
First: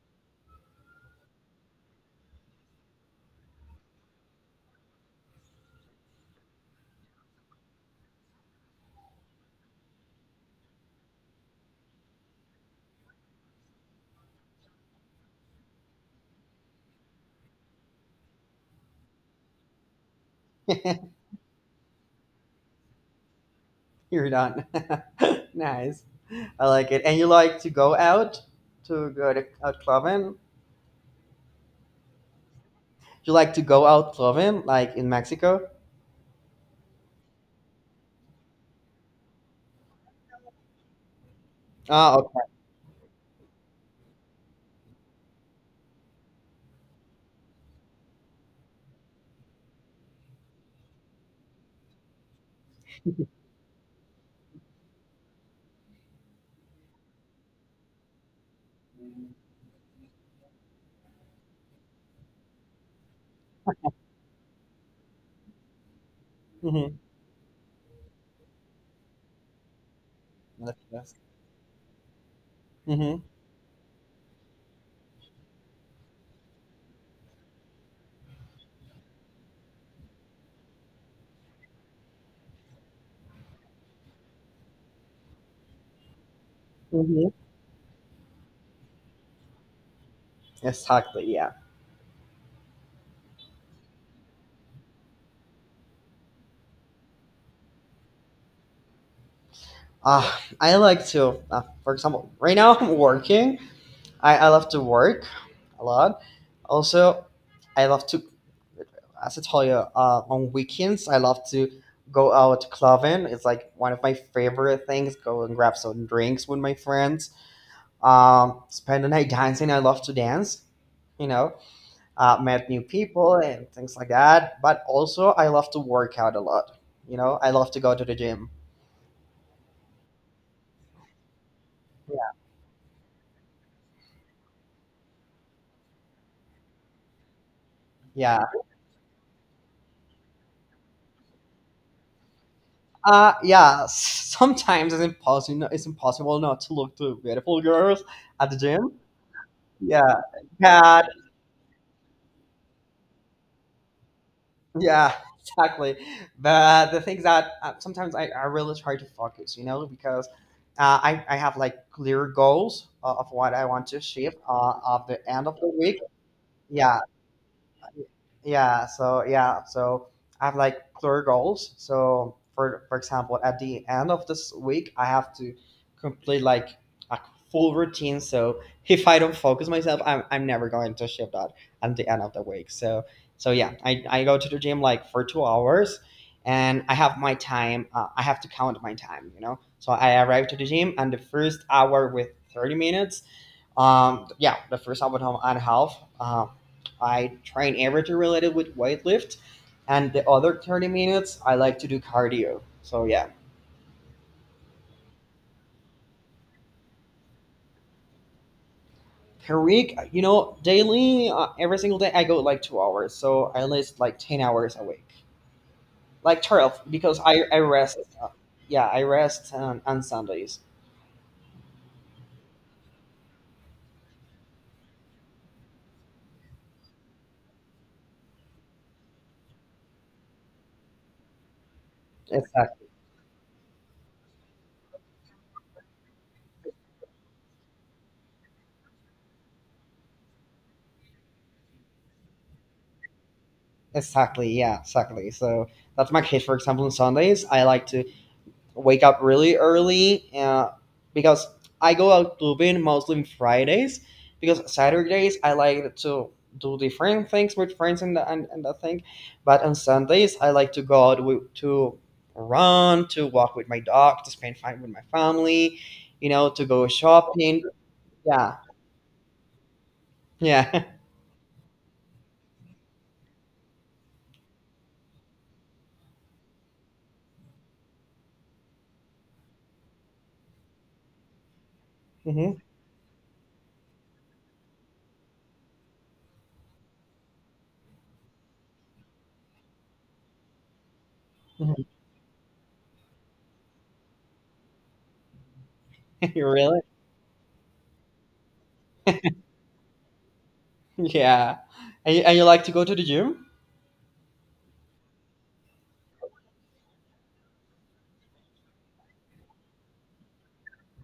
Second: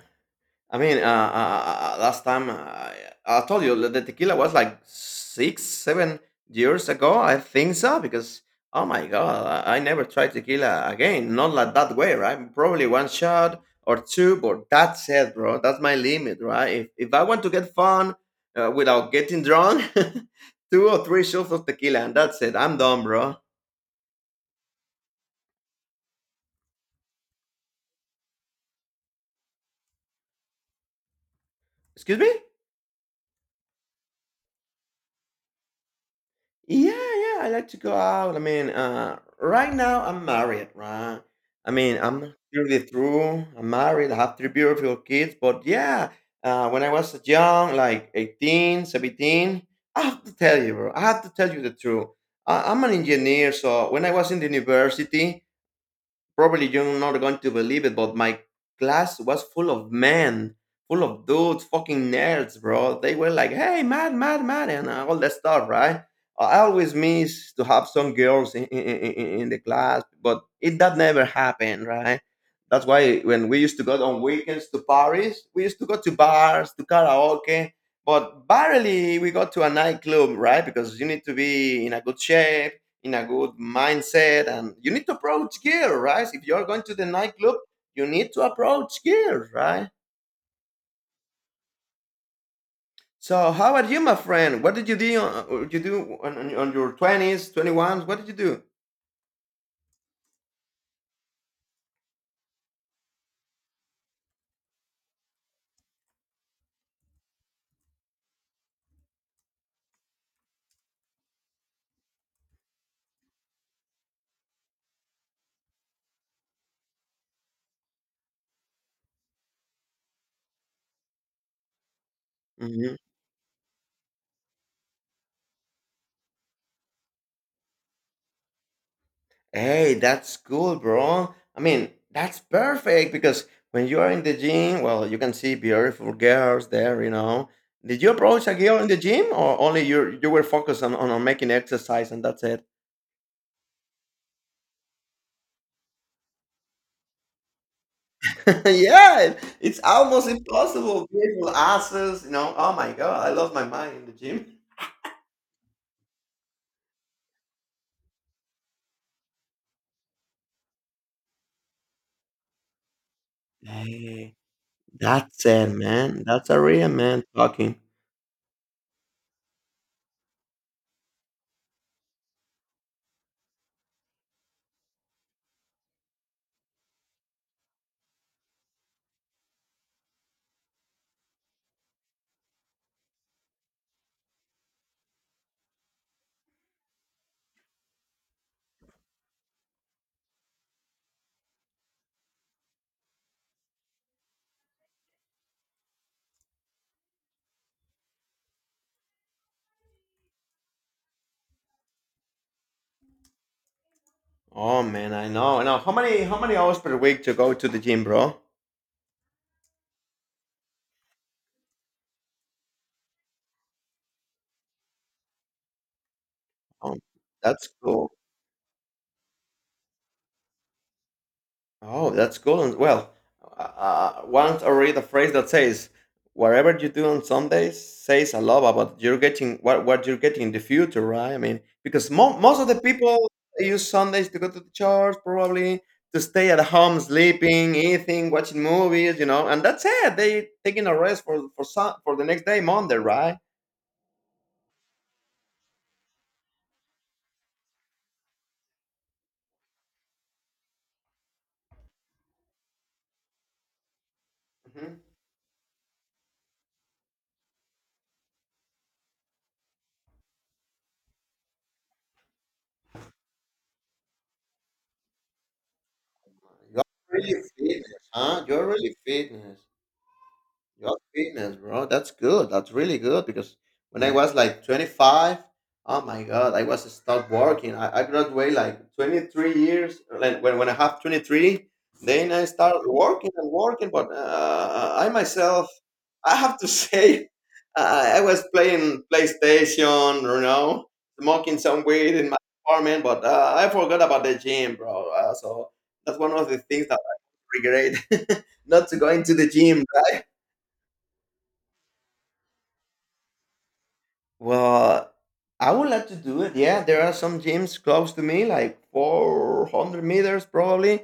Last time I told you that the tequila was like six, 7 years ago. I think so because oh my god, I never tried tequila again. Not like that way, right? Probably one shot or two, but that's it, bro. That's my limit, right? If I want to get fun without getting drunk, two it. or three shots of tequila, and that's it. I'm done, bro. You're done. Nice. I like it. And you like to go out to go to a club, Excuse me. you like to go out clubbing, like in Mexico? Yeah, yeah, I like to go out. I mean, right now I'm married, right? I mean, Ah, I'm okay. 30 through. I'm married. I have three beautiful kids. But yeah, when I was young, like 18, 17, I have to tell you, bro. I have to tell you the truth. I'm an engineer, so when I was in the university, probably you're not going to believe it, but my class was full of men, full of dudes, fucking nerds, bro. They were like, "Hey, mad, mad, mad," and all that stuff, right? I always Mm-hmm. miss to have some girls in the class, but it That's that nice. never happened, right? That's Mm-hmm. why when we used to go on weekends to Paris, we used to go to bars, to karaoke, but barely we got to a nightclub, right? Because you need to be in a good shape, in a good mindset, and you need to approach gear, right? If you're going to the Mm-hmm. nightclub, you need to approach gear, right? Exactly. Yeah. So how about you, my friend? What did you do? What you do on your 20s 21s, what did you do? Ah, I like to. For example, right now I'm working. I love to work a lot. Also, I love to, as I told you, on weekends I love to go out clubbing. It's like one of my favorite things. Go and grab some drinks with my friends. Spend the night dancing. I love to dance. You know, met new Mhm. people and things like that. But also, I love to work out a lot. You know, I love to go to the gym. Hey, that's cool, bro. I mean, that's perfect because when you are in the gym, well, you can see beautiful girls there, you know. Did you Yeah. approach a girl in the gym, or only you were focused on making exercise and that's it? Yeah. Sometimes it's impossible. It's impossible not to look to beautiful girls at the gym. Yeah, it's Yeah. almost Yeah. impossible. Beautiful asses, you know. Oh my god, I lost my mind in the gym. Yeah. Exactly. But the thing is that sometimes I really try to focus. You know, because I have like clear goals of what I want to achieve Hey, at the that's end of the it, week. man. That's a real Yeah man talking. yeah so yeah, so I have like clear goals, so for example at the end of this week I have to complete like a full routine. So if I don't focus myself, I'm never going to achieve that at the end of the week. So yeah, I go to the gym like for 2 hours, and I have my time. I have to count my time, so I arrive to the gym, and the first hour with 30 minutes, yeah, the first half on half, I train everything related with weightlift, and the other 30 minutes I like to do cardio. So yeah, Oh man, I know. I know. How many hours per week to go to the gym, bro? per week, daily, every single day I go like 2 hours, so I list like 10 hours a week, like 12, Oh, because I that's rest. cool. Yeah, I rest on Sundays. Oh, that's cool. And well, once I read a phrase that says, "Whatever you do on Sundays says a lot about you're getting what you're getting in the future," right? I mean, because most of the Exactly. people use Sundays to go to the church, probably to stay at home, sleeping, eating, watching movies, you know, and that's it. They taking a rest for for the next day, Monday, right? Exactly. Yeah. Exactly. So that's my case. For example, on Sundays, I like to wake up really early, because I go out clubbing mostly on Fridays, because hmm Saturdays I like to do different things with friends, and that thing. But on Sundays I like to go out to run, to walk with my dog, to spend time with my family, you know, to You're go really shopping. fitness, huh? Yeah, You're really fitness. yeah. Your fitness, bro. That's good. That's really good because when I— yeah— was like 25, oh my God, I was start working. I graduated like 23 years. Like when I have 23, then I Hmm. start working and working. But I myself, I have to say, I was playing PlayStation, you know, smoking some weed in my apartment, but I forgot about the gym, bro. So that's one You of the really? things that I regret, not to go into the gym. Right? Yeah. And you like to go to the gym? Well, I would like to do it. Yeah, there are some gyms close to me, like 400 meters probably.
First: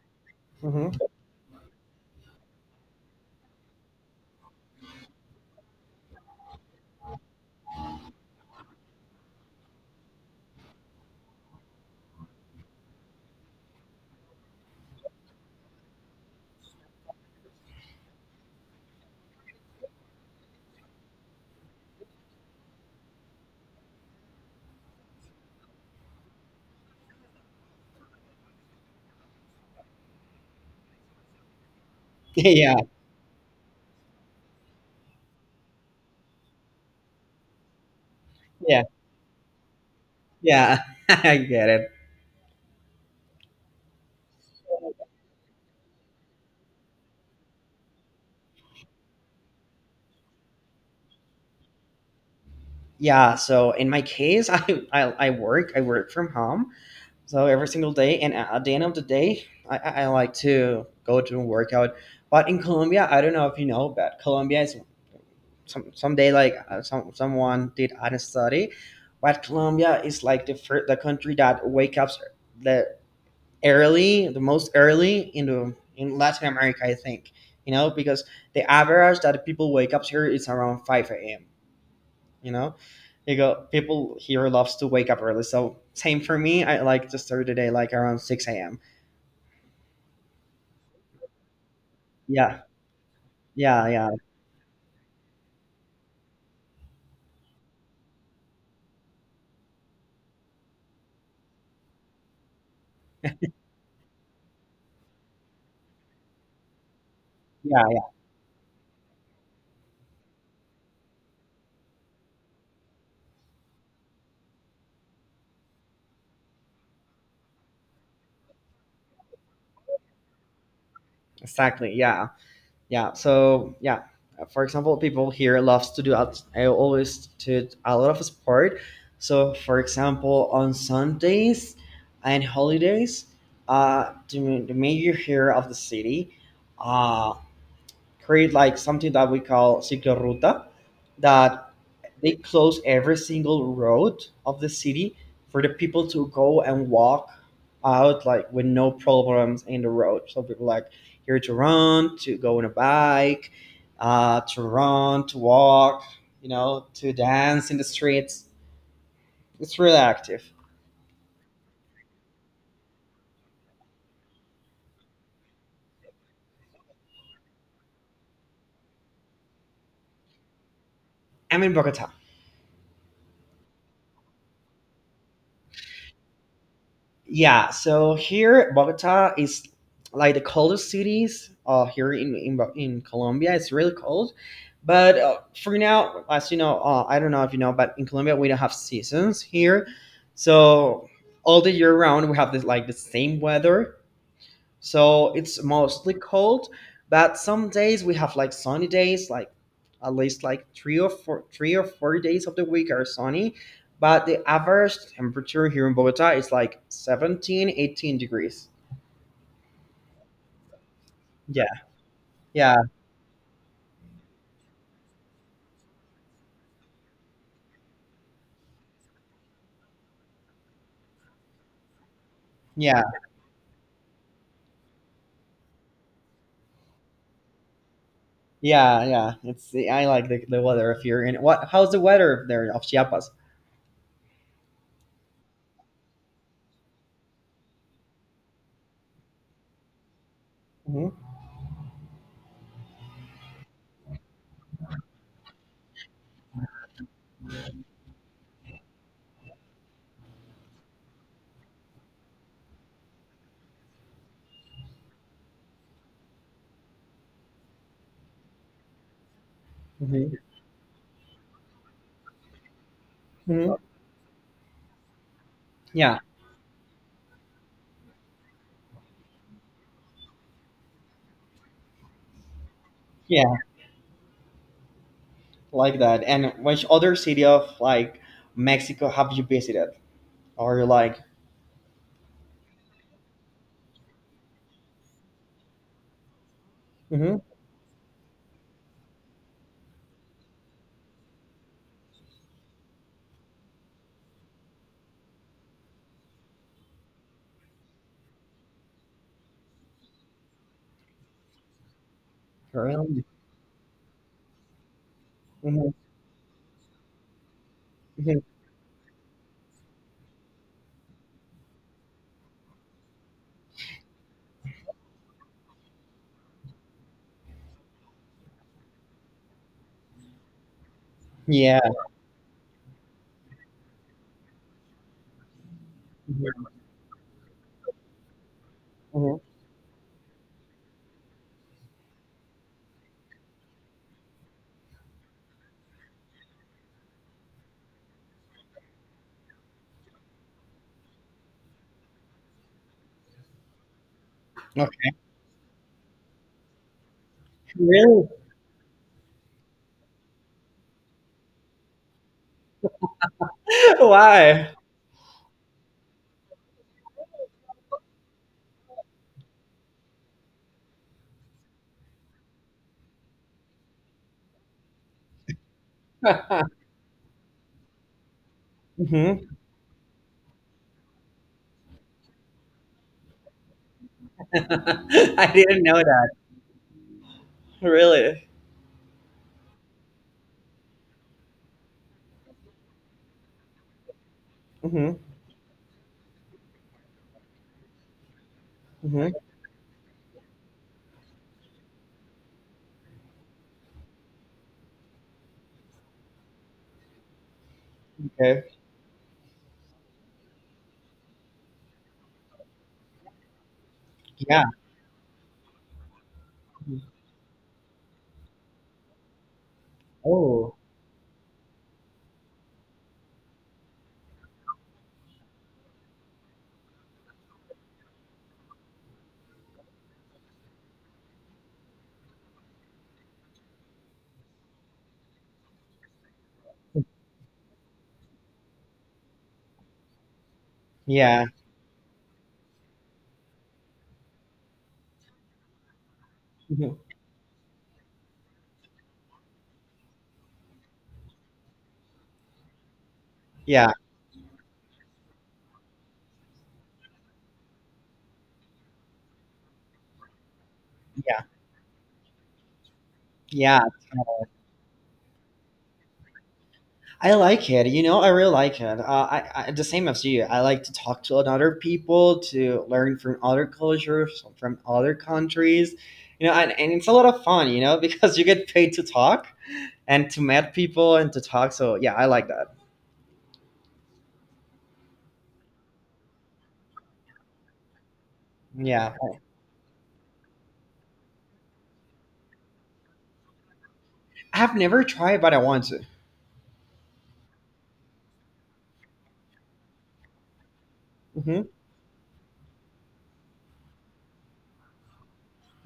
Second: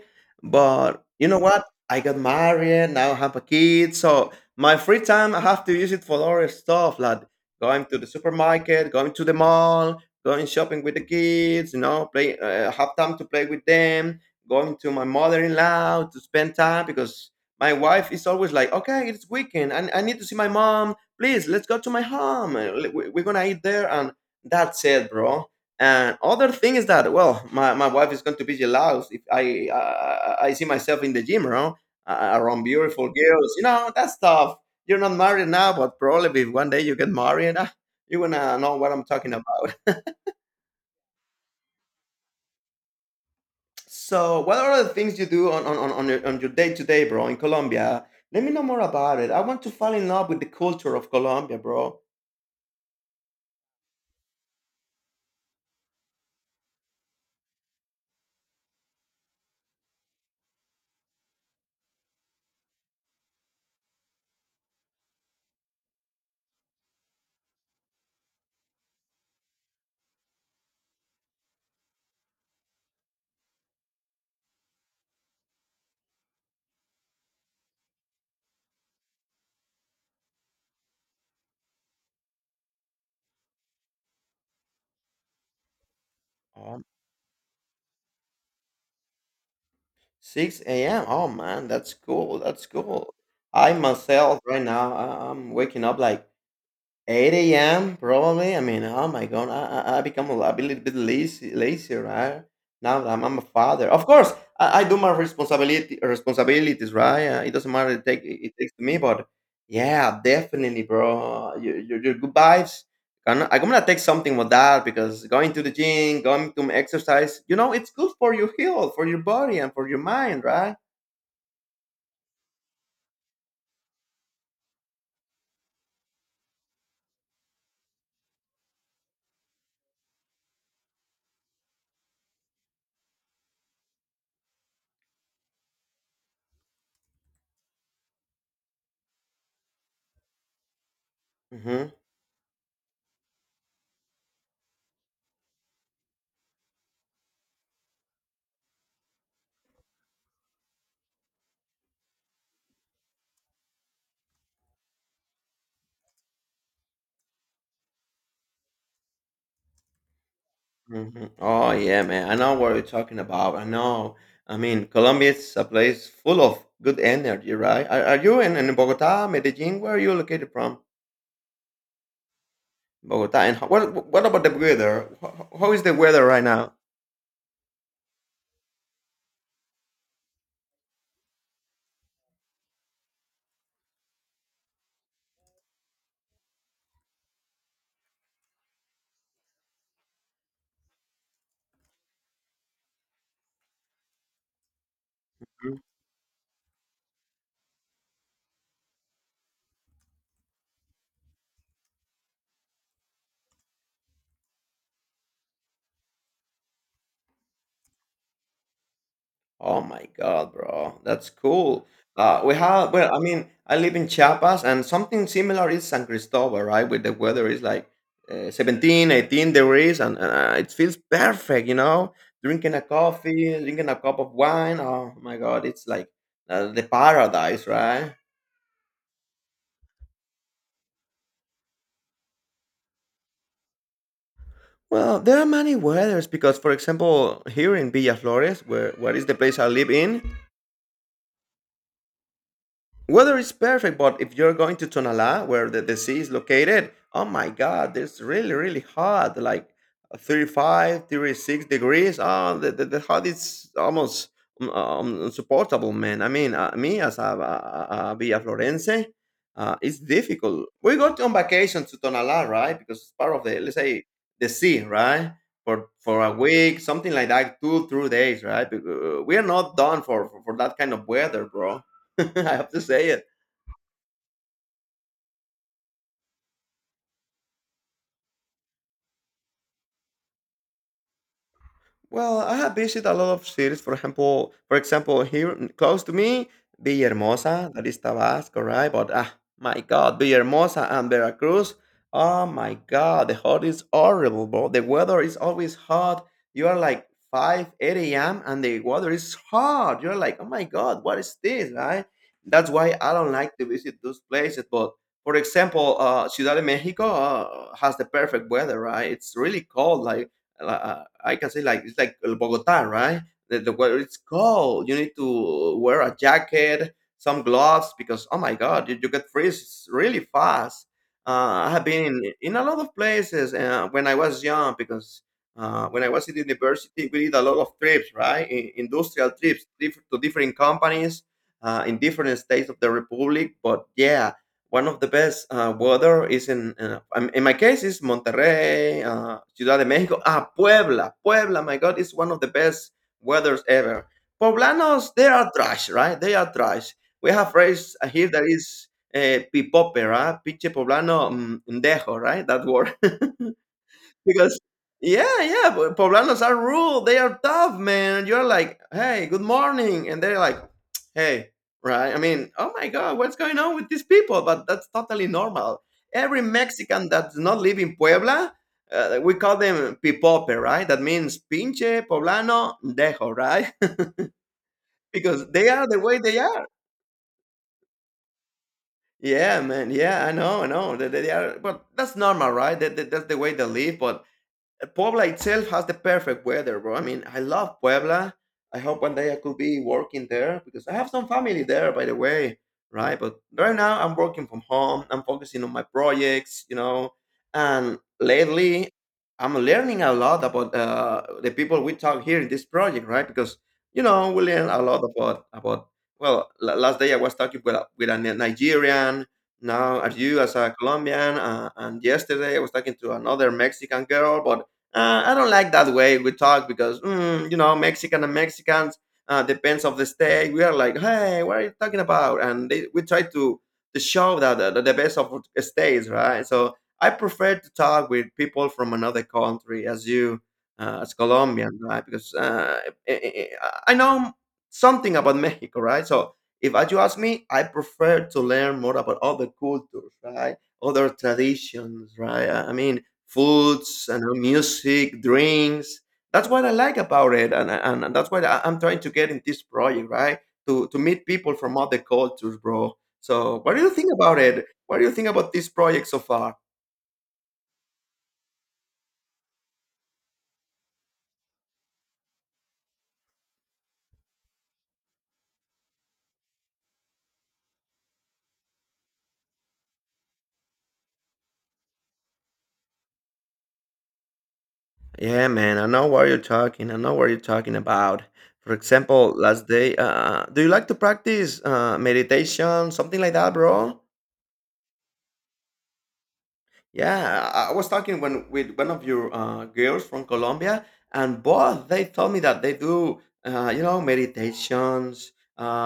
Hmm. But you know what? I got married, now I have a kid. So my free time, I have to use it for other stuff, like going to the supermarket, going to the mall, going shopping with the kids, you know, play, have time to play with them, going to my mother in law to spend time because my wife is always like, okay, it's weekend. I need to see my mom, please, let's go to my home, we're gonna eat there, and that's it, bro. And other thing is that, well, my wife is going to be jealous if I see myself in the gym, bro, around Yeah, beautiful girls, you know, that stuff. You're not married now, but probably if one day you get married, ah, you're gonna know yeah, what I'm talking about. yeah. I get it. So what are the things you do on on your on your day-to-day, bro, in Colombia? Let me know more about it. I want to fall in love with the culture of Colombia, bro. Yeah, so in my case, I I work from home, so every single day, and at the end of the day, I like to go to and work out. But in Colombia, I don't know if you know, but Colombia is someday, like someone did a study, but Colombia is like the country that wake up the the most early in the in Latin America, I think. You know, because the average that people wake up here is around 5 a.m. you know you go, people here loves to wake up early, so same for me. I Oh, like to start the day like around 6 a.m. 6 a.m. Oh man, that's cool. Yeah. That's cool. I Yeah, yeah, myself right now, I'm waking up like 8 a.m. probably. I mean, oh my god, I become a little bit lazy, lazy, right? Now that I'm a father, of course, I do my responsibility responsibilities, right? It doesn't yeah, matter. yeah, It takes to me, but yeah, definitely, bro. Your your good vibes. I'm not- I'm gonna take something with that because going to the gym, going to exercise, you know, it's good for your health, for your body, and for your mind, right? exactly. Yeah, yeah. So yeah, for example, people here loves to I always do a lot of sport, so for example on Sundays and holidays, the mayor here of the city uh create like something that we call cicloruta, that hmm they close every single road of the city for the people to go and walk out, like with no problems in the road, so people like here to run, to go on a bike, to run, to walk, to dance in the streets. It's really active. Mhm. Oh yeah, man. I know what you're talking about. I know. I mean, Colombia is a place full of good energy, right? Are you in Bogota, Medellin? Where are you located from? I'm in Bogota. Bogota. And what what about the weather? How is the weather right now? Yeah, so here Bogota is like the coldest cities, here in Colombia. It's really cold, but for now, as you know, I don't know if you know, but in Colombia we don't have seasons here, so all the year round we have this like the same weather. So it's mostly cold, but some days we have like sunny days, like at least like 3 or 4 days of the week are sunny. But the average temperature here in Bogota is like 17, 18 degrees. Oh my god, bro. That's Yeah, cool. We yeah, have, well, I mean, I live in Chiapas and something similar is San Cristobal, right? With the weather is like 17, 18 degrees, and it feels perfect, you know? Drinking a yeah, coffee, drinking a cup of wine. Oh my god, it's like the paradise, right? yeah, yeah. It's I like the weather of here. And what? How's the weather there of Chiapas? Well, there are many weathers because, for example, here in Villa Flores, where is the place I live in, Hmm. weather is perfect, but if you're going to Tonala, where the sea is located, oh my God, it's really, really hot, like 35, 36 degrees. Oh, the hot is almost insupportable, man. I mean, me as a Villa Florense, it's Hmm. difficult. We got on vacation to Tonala, right? Because it's part of the, Hmm. let's say, the sea, right? Yeah, For a week, something like that, two, 3 days, right? Because we are not done for, that kind of weather, bro. I have to say it. yeah, like that. And which other city of like Mexico have you visited? Or like, Well, I have visited a lot of cities. For example, here, mm, close to me, Villahermosa, that is Tabasco, right? But ah, my God, Villahermosa and Veracruz. Oh my God, the hot is horrible, bro. The weather is always hot. You are like 5, 8 a.m. and the weather is hot. You're like, oh my God, what is this, right? That's why I mm-hmm. don't like to visit those places. But for Mhm, example, Ciudad de Mexico has the mhm. perfect weather, right? It's really cold, like I can say like it's like Bogota, right? The weather it's cold. You need to wear a jacket, some gloves because oh my god, you get freeze really fast. I Yeah. have been in a lot of places, when I was young because when I was in Mhm, university, we did a lot of trips, right? In, industrial mhm. trips to different companies, in different states of the republic. But yeah, one of the best weather is in my case, is Monterrey, Ciudad de Mexico. Ah, Puebla. Puebla, my God, is one of the best weathers ever. Okay. Poblanos, they are trash, right? They are trash. We have raised here Really? that is, pipope, right? Piche poblano, mm, dejo, right? That word. Because Why? yeah, yeah, but poblanos are rude. They are tough, man. And you're like, hey, good morning, and they're like, hey, right? I mean, oh my god, what's going on with these people? But that's totally normal. Every Mexican that's not live in Puebla, we Mhm. call them pipope, right? That means pinche poblano dejo, right? Because I they didn't are know the way that. they are. Really? Yeah, man. Yeah, I know, I know. They are, but that's normal, right? That's the way they live. But Mhm, Puebla itself has the perfect weather, bro. I mean, I love Puebla. I hope one mhm. day I could be working there because I have some family there, by the way, right? But right now I'm working from home. I'm focusing on my projects, you know. And Okay. lately, I'm learning a lot about the people we talk here in this project, right? Because you know we Yeah. learn a lot about about. Well, last day I was talking with with a Nigerian. Now, are you as a Oh, Colombian? And yesterday I was talking to another Mexican girl, but I don't like that way we talk because, mm, you know Mexican and Mexicans, depends of the state. We are like, hey, what are you talking about? And they, we try to show that the, the best of states, right? So I prefer to talk with people from another country, as you, as yeah. Colombian, right? Because I, I I know something about Mexico, right? So if Mhm. you ask me, I prefer to learn more about other cultures, right? Other traditions, right? I mean, Yeah, foods and, music, drinks. That's what I like about it, and that's what I'm trying to get in this project, right? To meet yeah, people from other cultures, bro. So, what yeah, do you think about it? What do you think about this project so far? I like it. You know, I really like it. I the same as you. I like to talk to other people, to learn from other cultures, from other countries. You know, and it's a lot of fun. You know, because you get paid to talk and to meet people and to talk. So yeah, I like that. Yeah, man, I know what you're talking. I know what you're talking about. For Yeah, example, last day, do you like to practice, meditation, something like that, bro? I have never tried, but I want to. Yeah, I was talking when with one of your, girls from Colombia, and Hmm. both they told me that they do, you know, meditations.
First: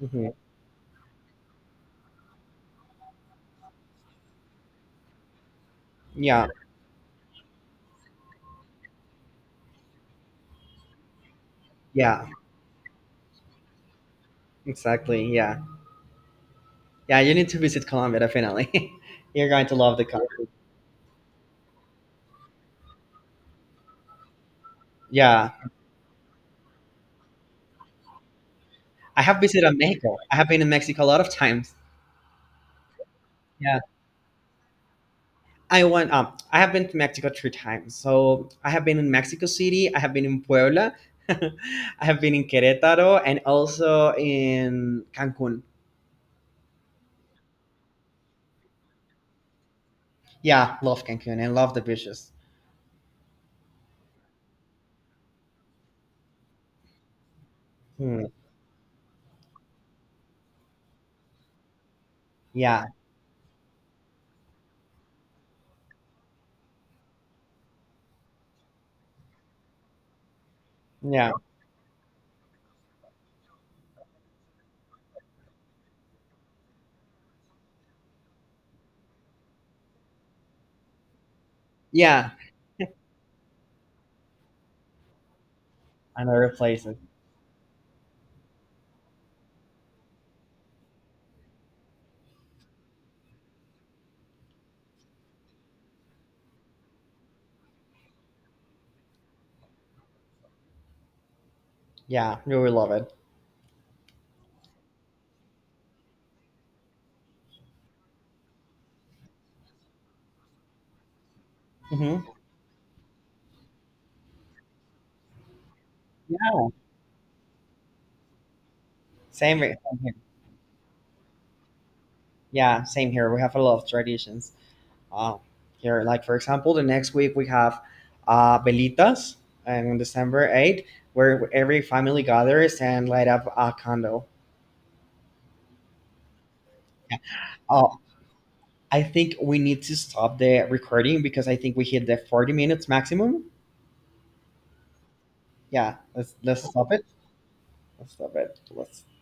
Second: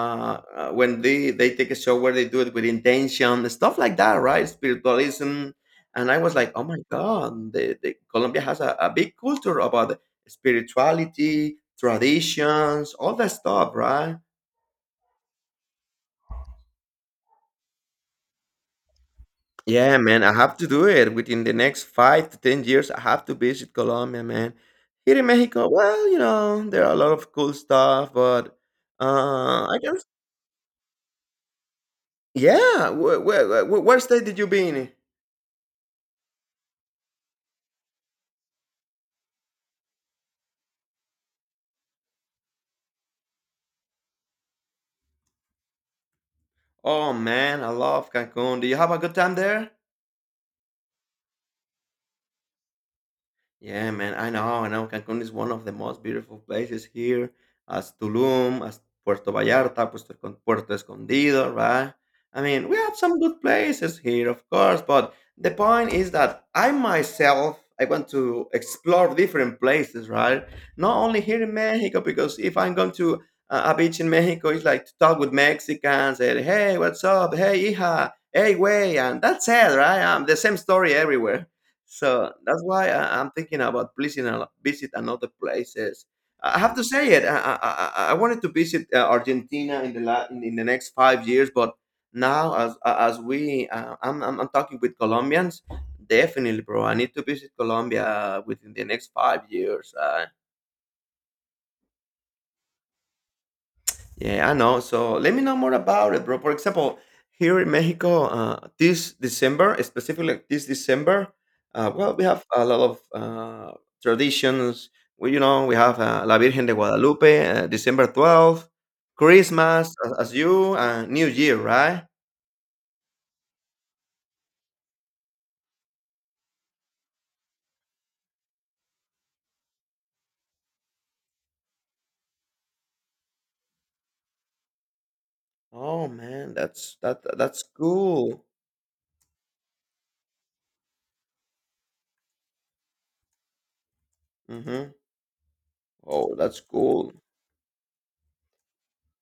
Hmm. uh, When they take a shower, they do it with intention, stuff like that, right? Spiritualism, and I was Yeah, like, oh my god, the Colombia has a big culture about spirituality, yeah, traditions, all that stuff, right? exactly. Yeah, yeah. You need to visit Colombia definitely. You're going to Yeah, love the man, I country. have to do it within the next 5 to 10 years. I have to visit Colombia, man. Here in Yeah, Mexico, well, you know, there are a lot of cool stuff, but I have visited I guess, Mexico. I have been in Mexico a lot of times. yeah. Yeah, Where state did you been in? I went. I have been to Mexico three times. So I have been in Mexico City. I have been in Puebla. I have been in Querétaro and also in Cancun. Oh man, I love Cancun. Do you have a good time there? Yeah, love Cancun and love the beaches. Yeah, man, I know, I know. Cancun is one of the most beautiful places here, as Hmm. Tulum, as Puerto Vallarta, Puerto Escondido, right? I mean, we Yeah. have some good places here, of course, but the point is that I myself, I want to explore different places, right? Not only Yeah, here in Mexico, because if I'm going to a beach in Mexico, it's like to talk with Mexicans and, hey, what's up? Hey, hija, hey, way, and that's it, right? The same story everywhere. yeah, So that's why I'm thinking about pleasing a, visit another places. and I I have to replace it. say it. I wanted to visit Argentina in the next 5 years, but now as we I'm talking with Colombians, definitely, bro. I need to visit Colombia within the next 5 years. Yeah, you will love it. Yeah, I know. So let me know more about it, bro. For example, here in Mexico, this December, specifically this December, well, Hmm. we have a lot of traditions. We, you know, we have La Yeah, Virgen de Guadalupe, December 12th, Christmas same here. As you, New Year, right? Yeah, same here. We have a lot of traditions, uh, here. Like for example, the next week we have velitas, and on December 8th, where every family gathers and light up a candle. Oh man, that's that's Oh, cool. I think we need to stop the recording because I think we hit the 40 minutes maximum. hmm Yeah, let's Oh, that's let's stop it. cool. Let's stop it. Let's.